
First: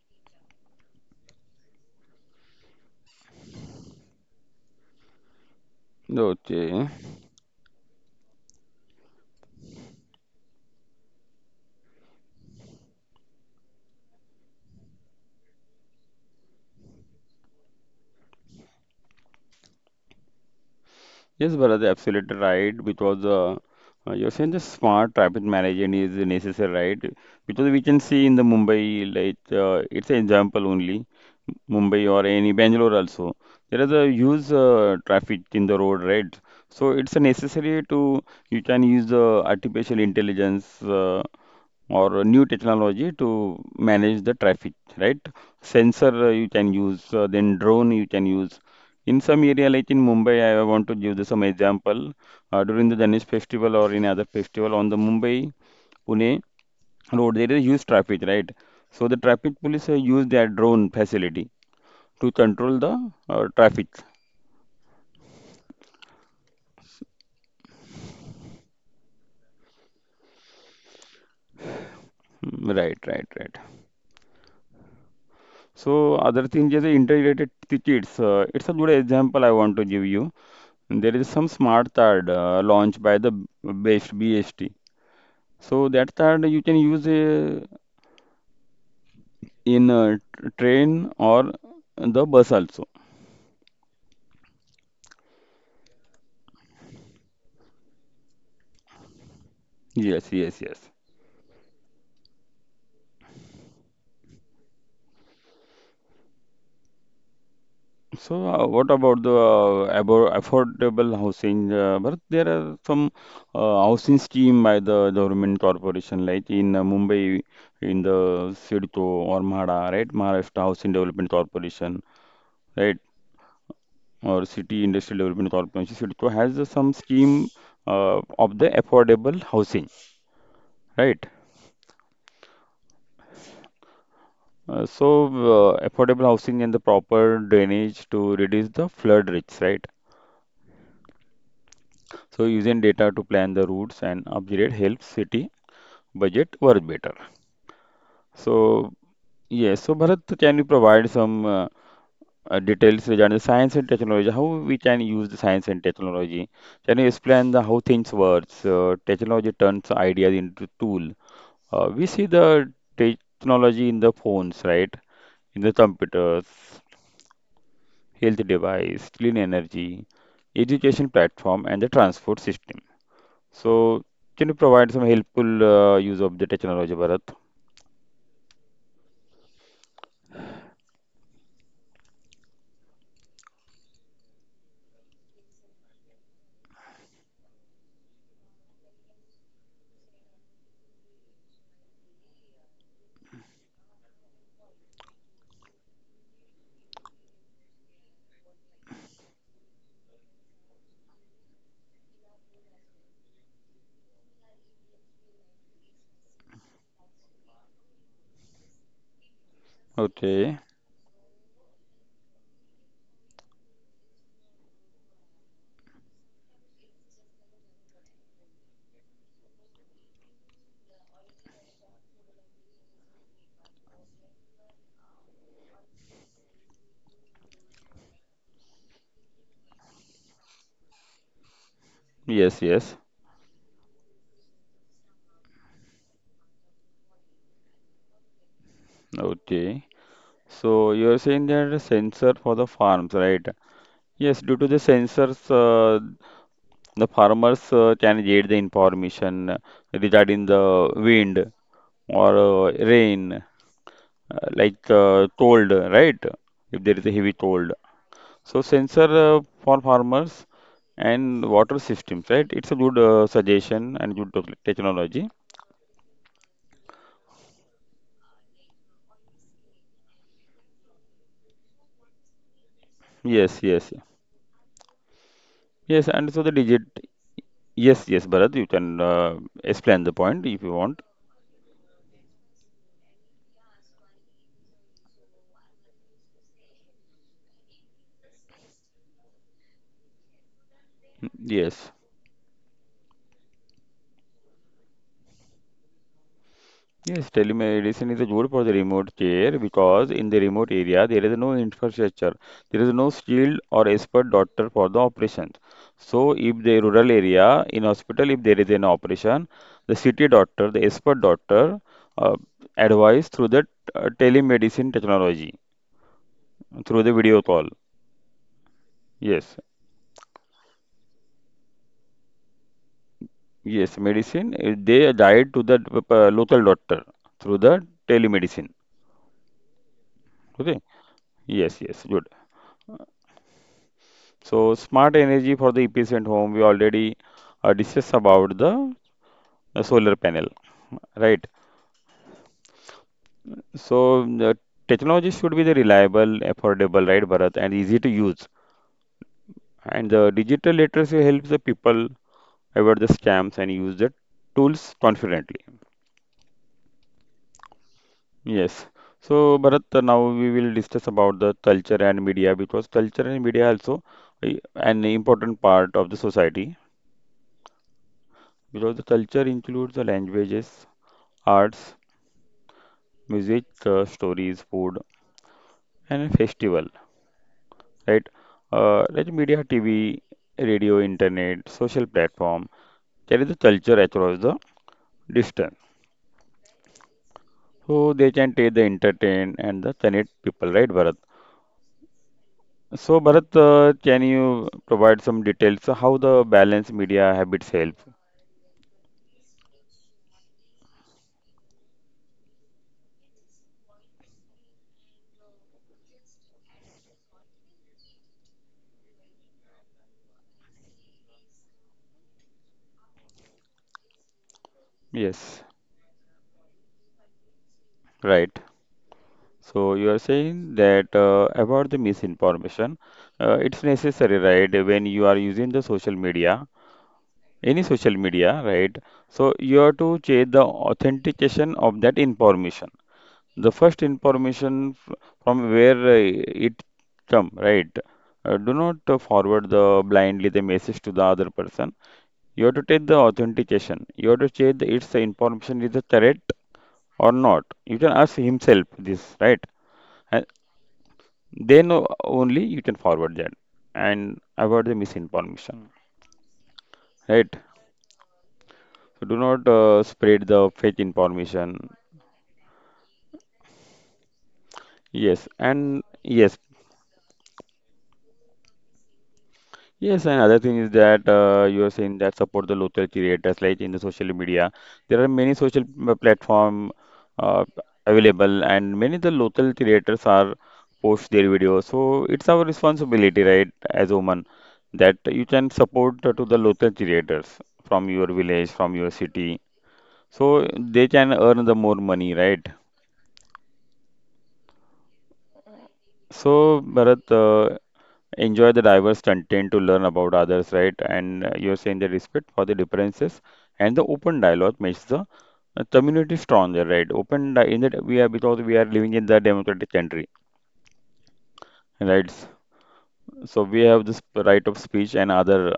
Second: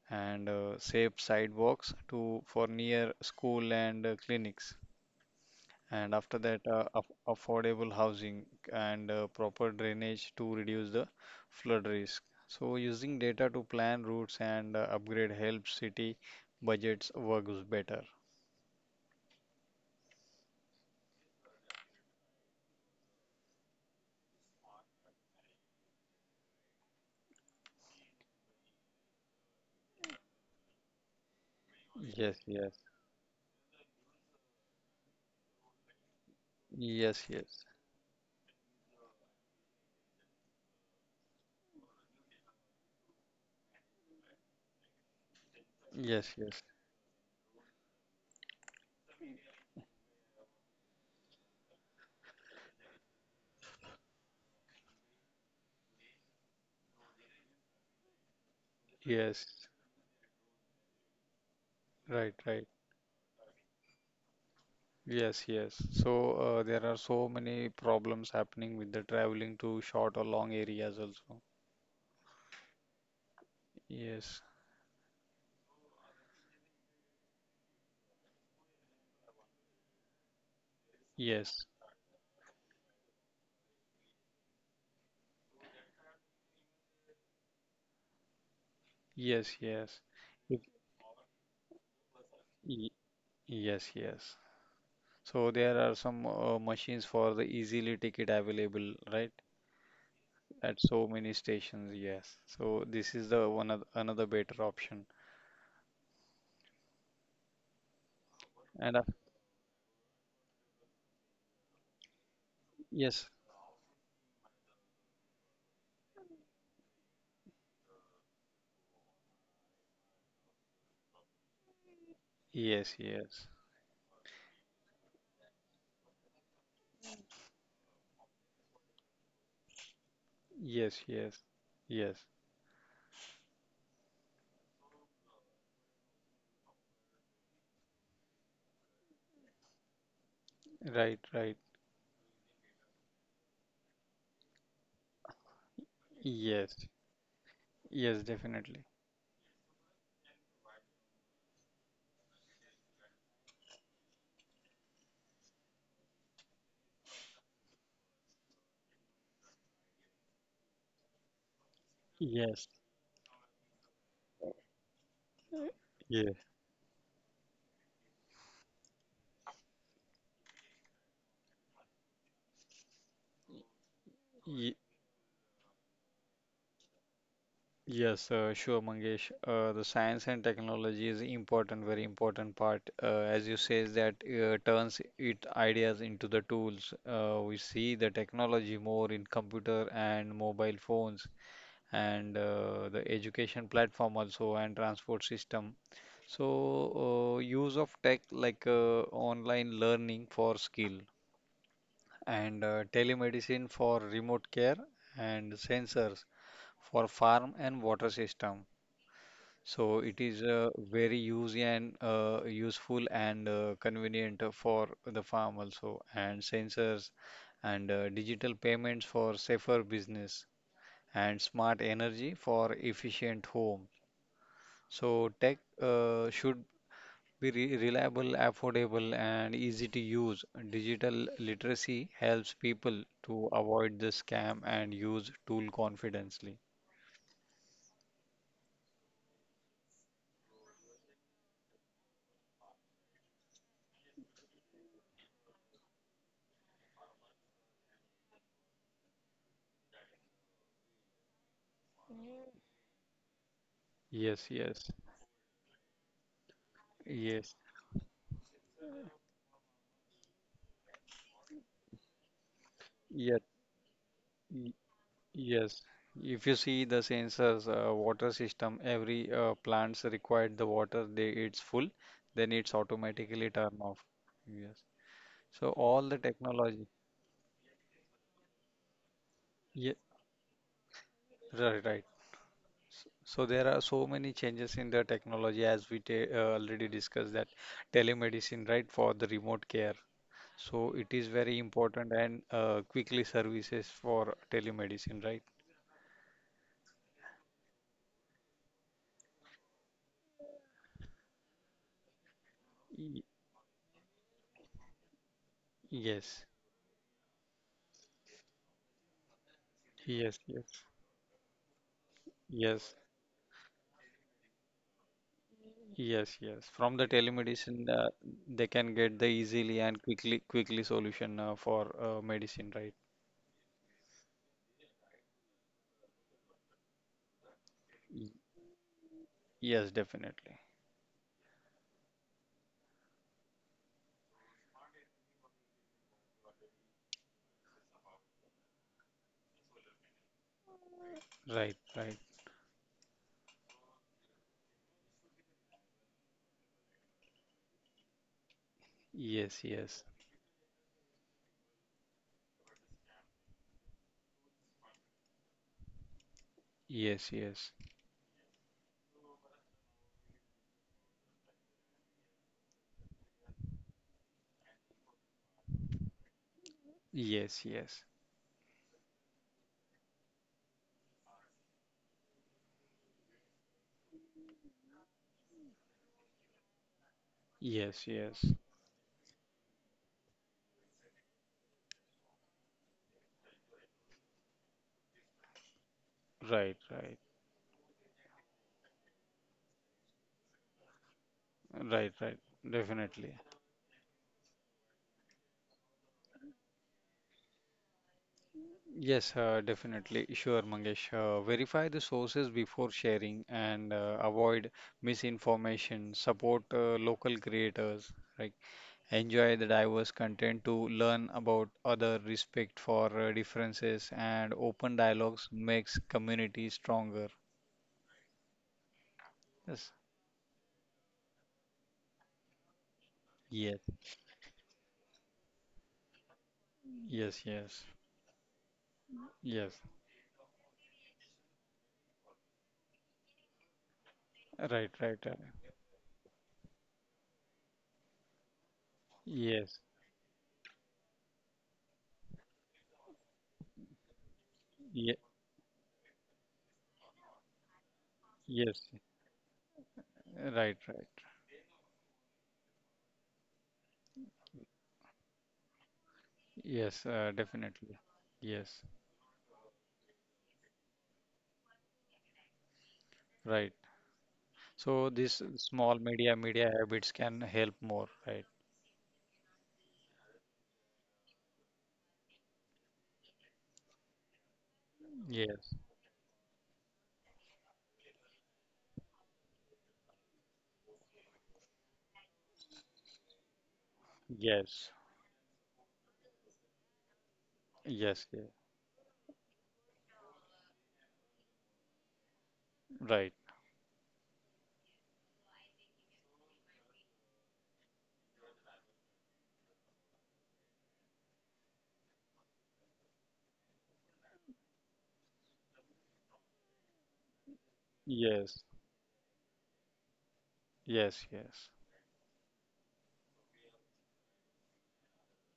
[SPEAKER 2] and safe sidewalks to for near school and clinics. And after that,
[SPEAKER 1] Okay.
[SPEAKER 2] affordable housing and proper drainage to reduce the flood risk. So, using data to plan routes and upgrade helps city budgets works better.
[SPEAKER 1] Yes, Bharat, absolutely right. Because you're saying the smart traffic management is necessary, right? Because we can see in the Mumbai, like it's an example only. Mumbai or
[SPEAKER 2] Yes,
[SPEAKER 1] any
[SPEAKER 2] yes,
[SPEAKER 1] Bangalore also, there is a huge traffic in the road, right? So it's a
[SPEAKER 2] yes, yes,
[SPEAKER 1] necessary to you can use the artificial intelligence. Or a new technology to manage the traffic, right? Sensor
[SPEAKER 2] yes,
[SPEAKER 1] you
[SPEAKER 2] yes,
[SPEAKER 1] can use, then drone you can use. In some area like in Mumbai, I want to give you some example. During the Ganesh festival or any other festival on the Mumbai Pune road, there is huge traffic, right? So the traffic
[SPEAKER 2] yes.
[SPEAKER 1] police use their drone facility to
[SPEAKER 2] Right,
[SPEAKER 1] control
[SPEAKER 2] right.
[SPEAKER 1] the traffic.
[SPEAKER 2] Yes, yes. So there are so many problems happening with the traveling to short or long areas also.
[SPEAKER 1] Mm, right, right, right.
[SPEAKER 2] Yes,
[SPEAKER 1] So other thing is the integrated tickets. It's a good example I want to give you. There is some
[SPEAKER 2] yes,
[SPEAKER 1] smart card launched by the BEST, BST. So that card you can use
[SPEAKER 2] yes,
[SPEAKER 1] in a
[SPEAKER 2] yes. It-
[SPEAKER 1] train or the bus also.
[SPEAKER 2] y- yes, yes. So there are some machines for the easily ticket available, right?
[SPEAKER 1] Yes, yes, yes.
[SPEAKER 2] At so many stations, yes. So this is the one of, another better option.
[SPEAKER 1] So what about
[SPEAKER 2] And
[SPEAKER 1] the affordable housing? Bharat? There are some
[SPEAKER 2] yes,
[SPEAKER 1] housing scheme by the government corporation, like in Mumbai, in the Sidco or MHADA, right? Maharashtra Housing Development Corporation, right?
[SPEAKER 2] yes, yes,
[SPEAKER 1] Or City Industrial Development Corporation, CIDCO, has some scheme of the affordable housing, right?
[SPEAKER 2] yes, yes, yes.
[SPEAKER 1] So, affordable housing and the proper drainage to reduce the flood risks, right?
[SPEAKER 2] Right, right.
[SPEAKER 1] So, using data to plan the routes and upgrade helps city budget work
[SPEAKER 2] Yes,
[SPEAKER 1] better.
[SPEAKER 2] yes, definitely.
[SPEAKER 1] So, yes, so Bharat, can you provide some details regarding the science and technology? How we can use the science and technology? Can you explain the how things works? Technology turns ideas into tool. We see the
[SPEAKER 2] Yes,
[SPEAKER 1] technology in the phones, right? In the computers,
[SPEAKER 2] yes.
[SPEAKER 1] health device, clean energy, education platform, and the transport system. So, can you provide
[SPEAKER 2] Ye-
[SPEAKER 1] some helpful use of the technology, Bharat?
[SPEAKER 2] Yes, sure, Mangesh. The science and technology is important, very important part. As you say, that turns it ideas into the tools. We see the technology more in computer and mobile phones, and the education platform also, and transport system. So, use of tech like online learning for skill, and telemedicine for remote care, and sensors for farm and water system, so it
[SPEAKER 1] Okay.
[SPEAKER 2] is very use and useful and convenient for the farm also, and sensors and digital payments for safer business and smart energy for efficient home. So tech should be re reliable, affordable, and easy to use. Digital literacy
[SPEAKER 1] Yes,
[SPEAKER 2] helps
[SPEAKER 1] yes.
[SPEAKER 2] people to avoid the scam and use tool confidently.
[SPEAKER 1] Okay. So you're saying there is a sensor for the farms, right? Yes, due to the sensors, the farmers can get the information regarding the wind or rain
[SPEAKER 2] Yes,
[SPEAKER 1] like
[SPEAKER 2] yes,
[SPEAKER 1] told, right? If there is a heavy
[SPEAKER 2] yes,
[SPEAKER 1] told. So sensor for farmers and water systems, right? It's a good
[SPEAKER 2] yes.
[SPEAKER 1] suggestion and good technology.
[SPEAKER 2] Yes, if you see the sensors, water system, every plants required the water they it's full, then it's
[SPEAKER 1] Yes,
[SPEAKER 2] automatically
[SPEAKER 1] yes,
[SPEAKER 2] turn off. Yes. So
[SPEAKER 1] yes. And
[SPEAKER 2] all
[SPEAKER 1] so
[SPEAKER 2] the
[SPEAKER 1] the digit.
[SPEAKER 2] technology.
[SPEAKER 1] Yes, yes, Bharat, you can explain the
[SPEAKER 2] Yeah,
[SPEAKER 1] point if you want.
[SPEAKER 2] right, right. S- So there are so many changes in the technology as we ta already discussed that telemedicine, right, for the remote care. So it is very
[SPEAKER 1] Yes.
[SPEAKER 2] important and quickly services for telemedicine, right?
[SPEAKER 1] Yes, telemedicine is a good for the remote care because in the remote area there is no infrastructure. There is no
[SPEAKER 2] Y-
[SPEAKER 1] skilled or expert doctor for the operations. So if
[SPEAKER 2] yes,
[SPEAKER 1] the rural area in hospital, if there is an operation, the city
[SPEAKER 2] yes,
[SPEAKER 1] doctor, the
[SPEAKER 2] yes,
[SPEAKER 1] expert doctor uh,
[SPEAKER 2] yes.
[SPEAKER 1] advise through the telemedicine technology,
[SPEAKER 2] Yes, yes.
[SPEAKER 1] through the
[SPEAKER 2] From the
[SPEAKER 1] video call.
[SPEAKER 2] telemedicine, they can get the
[SPEAKER 1] Yes,
[SPEAKER 2] easily and quickly solution for medicine, right?
[SPEAKER 1] yes, medicine, they guide to the local doctor through the
[SPEAKER 2] Y-
[SPEAKER 1] telemedicine.
[SPEAKER 2] Yes, definitely.
[SPEAKER 1] Okay. Yes, yes, good. So smart energy for the efficient home, we already discussed about the solar panel, right?
[SPEAKER 2] Right, right.
[SPEAKER 1] So the technology should be the reliable, affordable, right, Bharat, and easy to use.
[SPEAKER 2] Yes,
[SPEAKER 1] And
[SPEAKER 2] yes.
[SPEAKER 1] the digital literacy helps the people avoid the scams and use the tools confidently.
[SPEAKER 2] Yes, yes.
[SPEAKER 1] Yes. So Bharat, now we will discuss about the culture and media because culture and media also uh, an important part of the society
[SPEAKER 2] Yes, yes.
[SPEAKER 1] because the culture includes the languages, arts music, stories, food, and festival,
[SPEAKER 2] Yes,
[SPEAKER 1] right?
[SPEAKER 2] yes.
[SPEAKER 1] Like media, TV, radio, internet, social platform, carry the culture across the distance.
[SPEAKER 2] Right, right.
[SPEAKER 1] So they can take the entertain and the connect people, right, Bharat?
[SPEAKER 2] Right, right.
[SPEAKER 1] So
[SPEAKER 2] Definitely.
[SPEAKER 1] Bharat, can you provide some details how the balanced media habits help?
[SPEAKER 2] Yes, definitely. Sure, Mangesh. Verify the sources before sharing and avoid misinformation. Support local creators, right? Enjoy the diverse content to learn about other respect for differences and open
[SPEAKER 1] Yes,
[SPEAKER 2] dialogues makes community stronger.
[SPEAKER 1] right. So
[SPEAKER 2] Yes,
[SPEAKER 1] you are saying that about the misinformation, it's
[SPEAKER 2] yes,
[SPEAKER 1] necessary, right? When you are using the social media,
[SPEAKER 2] yes,
[SPEAKER 1] any
[SPEAKER 2] yes,
[SPEAKER 1] social media, right? So you have
[SPEAKER 2] yes,
[SPEAKER 1] to check the authentication of that information. The first information
[SPEAKER 2] right, right, right.
[SPEAKER 1] from where it come, right? Do not forward
[SPEAKER 2] Yes,
[SPEAKER 1] the blindly the message to the other person. You have to take the authentication. You have to check the its
[SPEAKER 2] Ye-
[SPEAKER 1] information is the correct or not. You can ask himself
[SPEAKER 2] yes,
[SPEAKER 1] this, right? And
[SPEAKER 2] right, right,
[SPEAKER 1] then only you can forward that and avoid the misinformation,
[SPEAKER 2] yes,
[SPEAKER 1] right?
[SPEAKER 2] definitely, yes,
[SPEAKER 1] So do not spread the fake information.
[SPEAKER 2] right. So
[SPEAKER 1] Yes,
[SPEAKER 2] this
[SPEAKER 1] and
[SPEAKER 2] small media
[SPEAKER 1] yes,
[SPEAKER 2] media habits can help more, right?
[SPEAKER 1] yes, and other thing is that you are saying that support the local creators like in the social media. There are many social
[SPEAKER 2] Yes,
[SPEAKER 1] platform uh, available, and many the local creators are post their videos. So it's our responsibility, right, as women,
[SPEAKER 2] yes,
[SPEAKER 1] that you can support to the local creators from your
[SPEAKER 2] yes,
[SPEAKER 1] village,
[SPEAKER 2] yes,
[SPEAKER 1] from your city, so they can earn the more money, right?
[SPEAKER 2] right,
[SPEAKER 1] So Bharat, enjoy the diverse content to learn about others, right? And you're saying the respect for the differences and the open dialogue makes the community stronger, right? In that we are because we
[SPEAKER 2] yes,
[SPEAKER 1] are living in the democratic country,
[SPEAKER 2] yes, yes,
[SPEAKER 1] right? So we have this right of speech and other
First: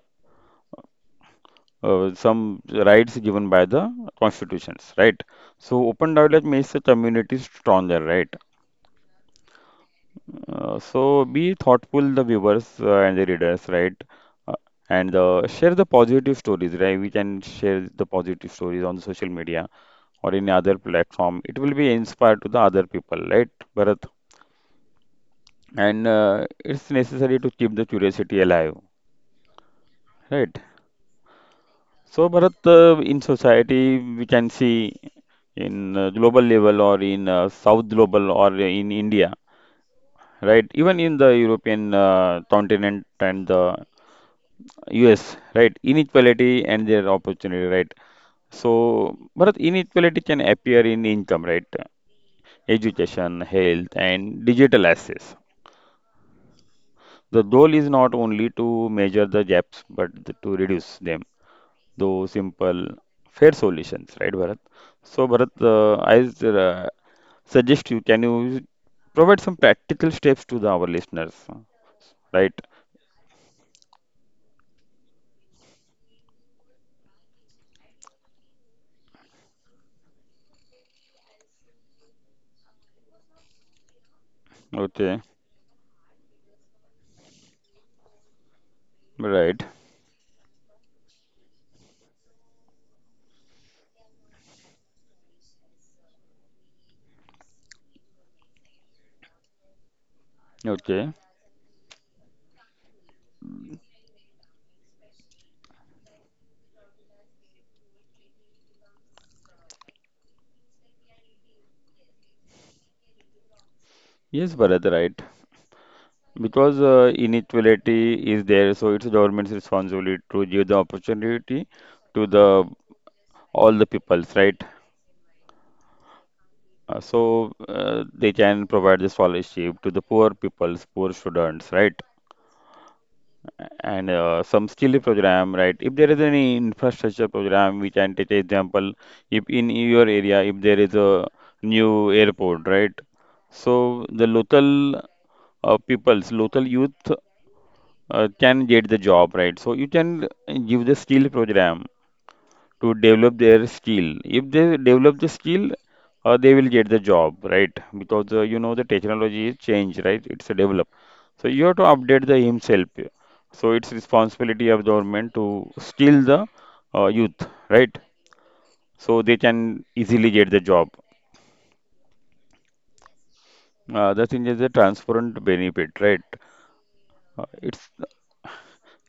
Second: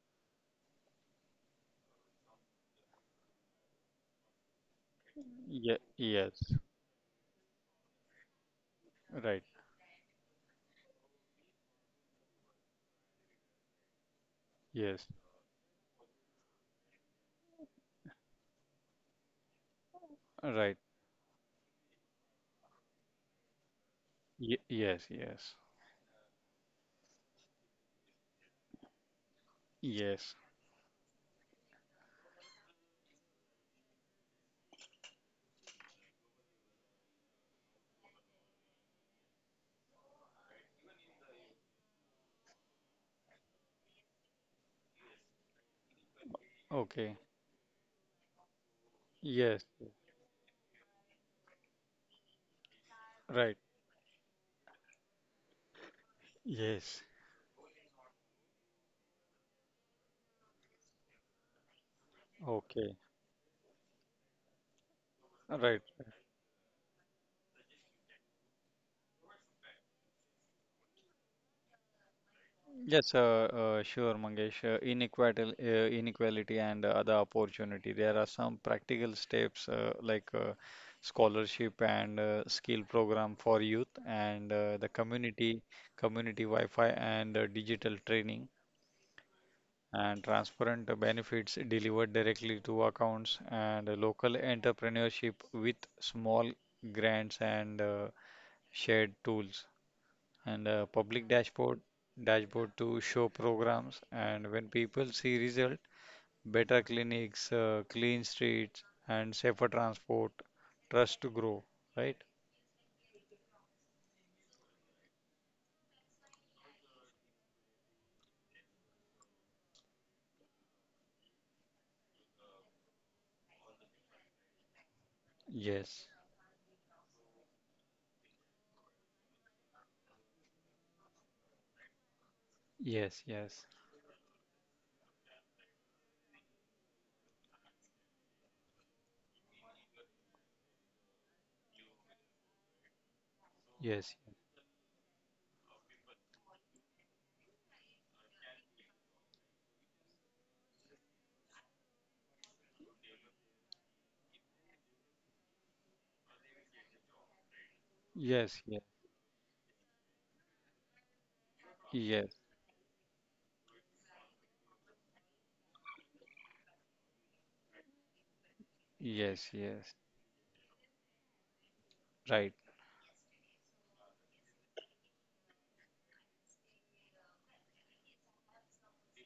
[SPEAKER 1] some rights given by the constitutions, right?
[SPEAKER 2] Ye-
[SPEAKER 1] So open dialogue
[SPEAKER 2] yes,
[SPEAKER 1] makes the community stronger, right?
[SPEAKER 2] right.
[SPEAKER 1] So be thoughtful, the viewers and the readers, right? Uh,
[SPEAKER 2] Yes,
[SPEAKER 1] and share the positive stories, right? We can share the positive stories on social media or any
[SPEAKER 2] right.
[SPEAKER 1] other platform. It will be inspired to the other people, right, Bharat?
[SPEAKER 2] Ye yes, yes,
[SPEAKER 1] And it's necessary to keep the curiosity alive,
[SPEAKER 2] yes.
[SPEAKER 1] right? So, Bharat, in society, we can see in global level or in South global or in India, right? Even in the European continent and the Yes, right. Inequality and their
[SPEAKER 2] Okay.
[SPEAKER 1] opportunity, right? So, Bharat,
[SPEAKER 2] Yes,
[SPEAKER 1] inequality can appear in income, right? Education,
[SPEAKER 2] right.
[SPEAKER 1] health, and digital access.
[SPEAKER 2] Yes.
[SPEAKER 1] The goal is not only to measure the gaps, but to reduce them. Though simple,
[SPEAKER 2] Okay.
[SPEAKER 1] fair solutions, right, Bharat? So, Bharat,
[SPEAKER 2] Right.
[SPEAKER 1] suggest you, can you provide some practical steps to the, our listeners, right?
[SPEAKER 2] Yes, sure, Mangesh. Inequality and other opportunity. There are some practical steps like scholarship and skill program for youth and the
[SPEAKER 1] Okay,
[SPEAKER 2] community, community Wi-Fi and digital training,
[SPEAKER 1] right.
[SPEAKER 2] and transparent benefits delivered directly to accounts and local entrepreneurship with small grants and shared tools and a public
[SPEAKER 1] Okay.
[SPEAKER 2] dashboard to show programs. And when people see result, better clinics, clean streets and safer transport, trust to grow, right?
[SPEAKER 1] Yes, Bharat, right. Because inequality is there, so it's government's responsibility to give the opportunity to the all the peoples, right?
[SPEAKER 2] Yes,
[SPEAKER 1] So they can provide the scholarship to the poor peoples, poor students, right?
[SPEAKER 2] yes, yes,
[SPEAKER 1] And some skill program, right? If there is any infrastructure program, we can take example. If in your area, if there is a new airport, right? So
[SPEAKER 2] yes,
[SPEAKER 1] the local peoples, local youth can get the job, right? So you can give the skill program to develop their skill. If they develop the skill, they will get the job, right? Because you
[SPEAKER 2] yes,
[SPEAKER 1] know the
[SPEAKER 2] yes,
[SPEAKER 1] technology is change, right? It's a develop. So you have to
[SPEAKER 2] yes,
[SPEAKER 1] update the himself. So it's responsibility of government to skill the youth, right? So
[SPEAKER 2] yes,
[SPEAKER 1] they
[SPEAKER 2] yes,
[SPEAKER 1] can easily get the job.
[SPEAKER 2] right,
[SPEAKER 1] The thing is the transparent benefit, right? It's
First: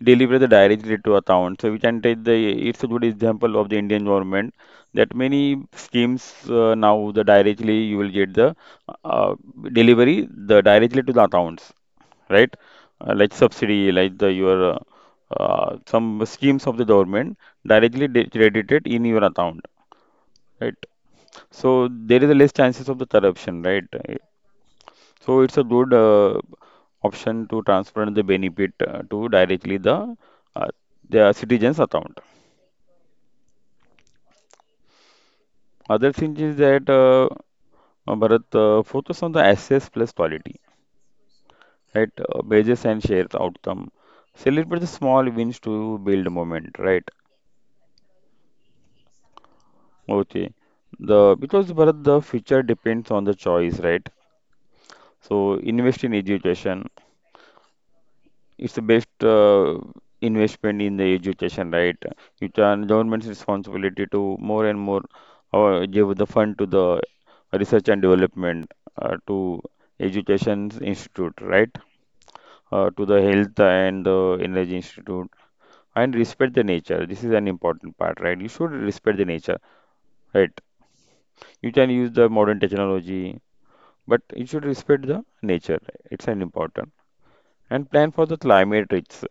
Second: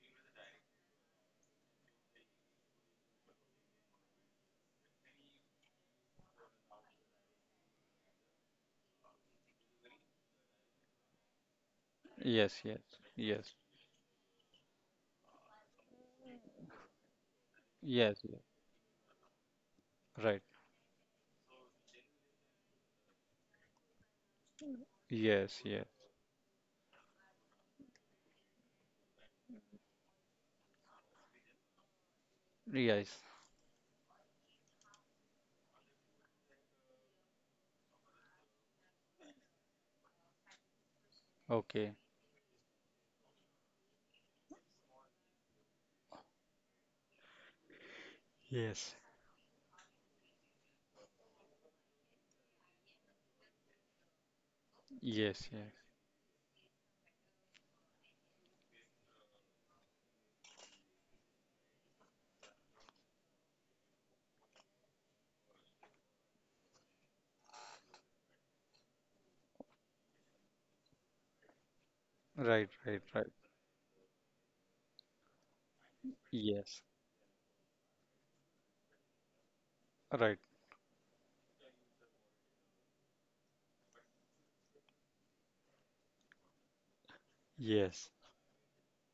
[SPEAKER 1] deliver the directly to account. So we can take the it's a good example of the Indian government that many schemes now the directly you will get the uh, delivery the directly to the accounts, right?
[SPEAKER 2] yes, yes,
[SPEAKER 1] Like
[SPEAKER 2] yes,
[SPEAKER 1] subsidy, like the your some schemes of the government
[SPEAKER 2] yes, yes.
[SPEAKER 1] credited in your account,
[SPEAKER 2] Right.
[SPEAKER 1] right? So there is a less chances of the corruption, right? So it's a
[SPEAKER 2] Yes,
[SPEAKER 1] good
[SPEAKER 2] yes.
[SPEAKER 1] option to transfer the benefit to directly uh, the citizens account.
[SPEAKER 2] Yes.
[SPEAKER 1] Other thing is that Bharat focus on the access plus quality, right?
[SPEAKER 2] Okay.
[SPEAKER 1] Wages and shares outcome. Celebrate the small wins to build moment, right?
[SPEAKER 2] Yes.
[SPEAKER 1] Okay. The because Bharat the future depends on the choice, right? So
[SPEAKER 2] Yes, yes.
[SPEAKER 1] invest in education. It's the best investment in the education, right? It's an government's responsibility to more and more give the fund to the research and development to education institute, right?
[SPEAKER 2] Right,
[SPEAKER 1] To
[SPEAKER 2] right,
[SPEAKER 1] the
[SPEAKER 2] right.
[SPEAKER 1] health and the energy institute and respect the
[SPEAKER 2] Yes.
[SPEAKER 1] nature. This is an important part, right? You should respect the nature, right?
[SPEAKER 2] Right.
[SPEAKER 1] You can use the modern technology, but you should respect the nature. It's an important and plan for
[SPEAKER 2] Yes.
[SPEAKER 1] the climate risk,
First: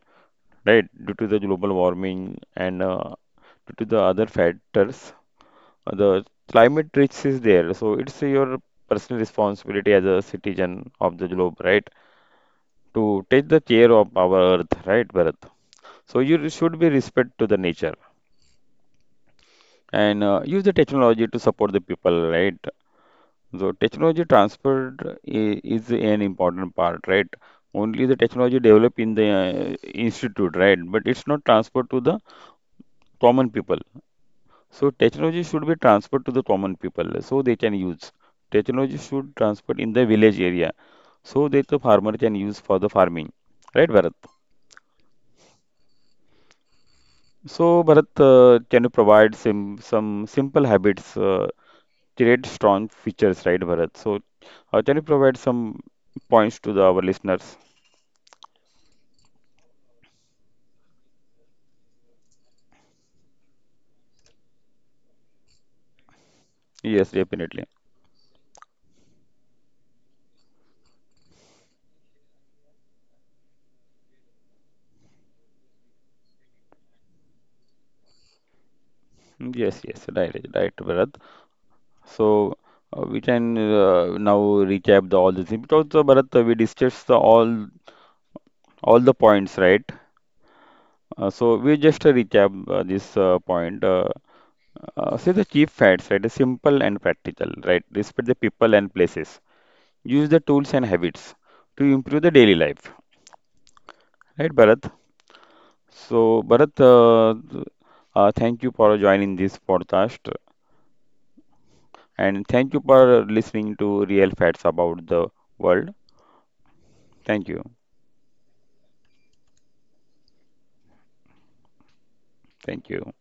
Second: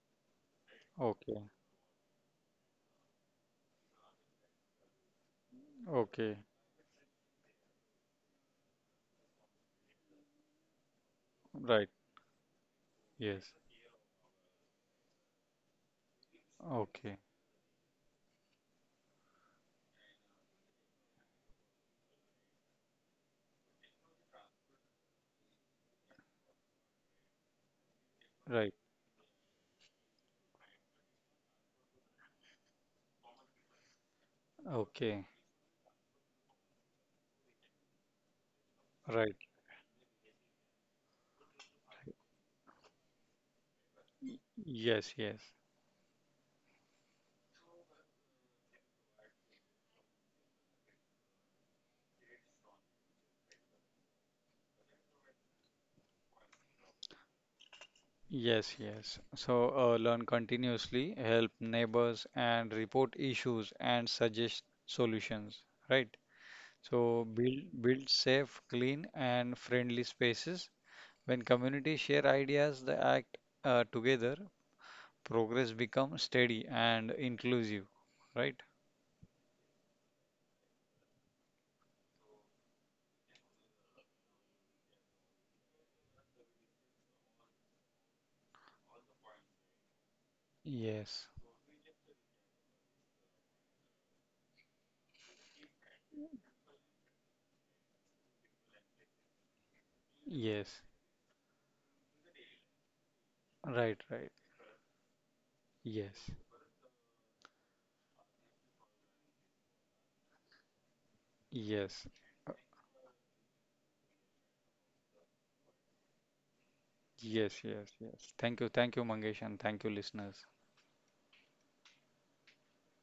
[SPEAKER 1] right? Due to the
[SPEAKER 2] Okay.
[SPEAKER 1] global warming and due to the other factors, the
[SPEAKER 2] Okay.
[SPEAKER 1] climate risk is there. So it's your personal responsibility as a citizen of the globe,
[SPEAKER 2] Right.
[SPEAKER 1] right?
[SPEAKER 2] Yes.
[SPEAKER 1] To take the care of our earth, right, Bharat? So you should
[SPEAKER 2] Okay.
[SPEAKER 1] be respect to the nature and use the technology to support the people, right? So technology transfer is an important part, right? Only the
[SPEAKER 2] Right.
[SPEAKER 1] technology developed in the institute, right? But it's not transferred to the common people. So
[SPEAKER 2] Okay.
[SPEAKER 1] technology should be transferred to the common people so they can use. Technology
[SPEAKER 2] Right.
[SPEAKER 1] should transfer in the village area so that the farmer can use for the farming. Right, Bharat?
[SPEAKER 2] Yes, yes.
[SPEAKER 1] So, Bharat, can you provide sim some simple habits, create strong features, right, Bharat? So, can you provide some points to the, our listeners?
[SPEAKER 2] Yes, yes. So learn continuously, help neighbors and report issues and suggest solutions, right?
[SPEAKER 1] Yes,
[SPEAKER 2] So
[SPEAKER 1] definitely.
[SPEAKER 2] build safe, clean and friendly spaces. When communities share ideas, they act together, progress becomes steady and inclusive, right?
[SPEAKER 1] Mm, yes, yes, right, right, Bharat. So we can now recap the all the things because Bharat, we discussed the all the points, right?
[SPEAKER 2] Yes,
[SPEAKER 1] So we just recap this point. Say the chief facts, right? Is simple and practical, right? Respect the people and places. Use the tools and
[SPEAKER 2] yes,
[SPEAKER 1] habits to improve the daily life,
[SPEAKER 2] right, right.
[SPEAKER 1] right, Bharat? So,
[SPEAKER 2] Yes,
[SPEAKER 1] Bharat, thank you for joining this podcast
[SPEAKER 2] yes,
[SPEAKER 1] and thank you for listening to Real Facts about the world. Thank you.
[SPEAKER 2] yes, yes, yes. Thank you, Mangesh, and thank you, listeners.
[SPEAKER 1] Thank you.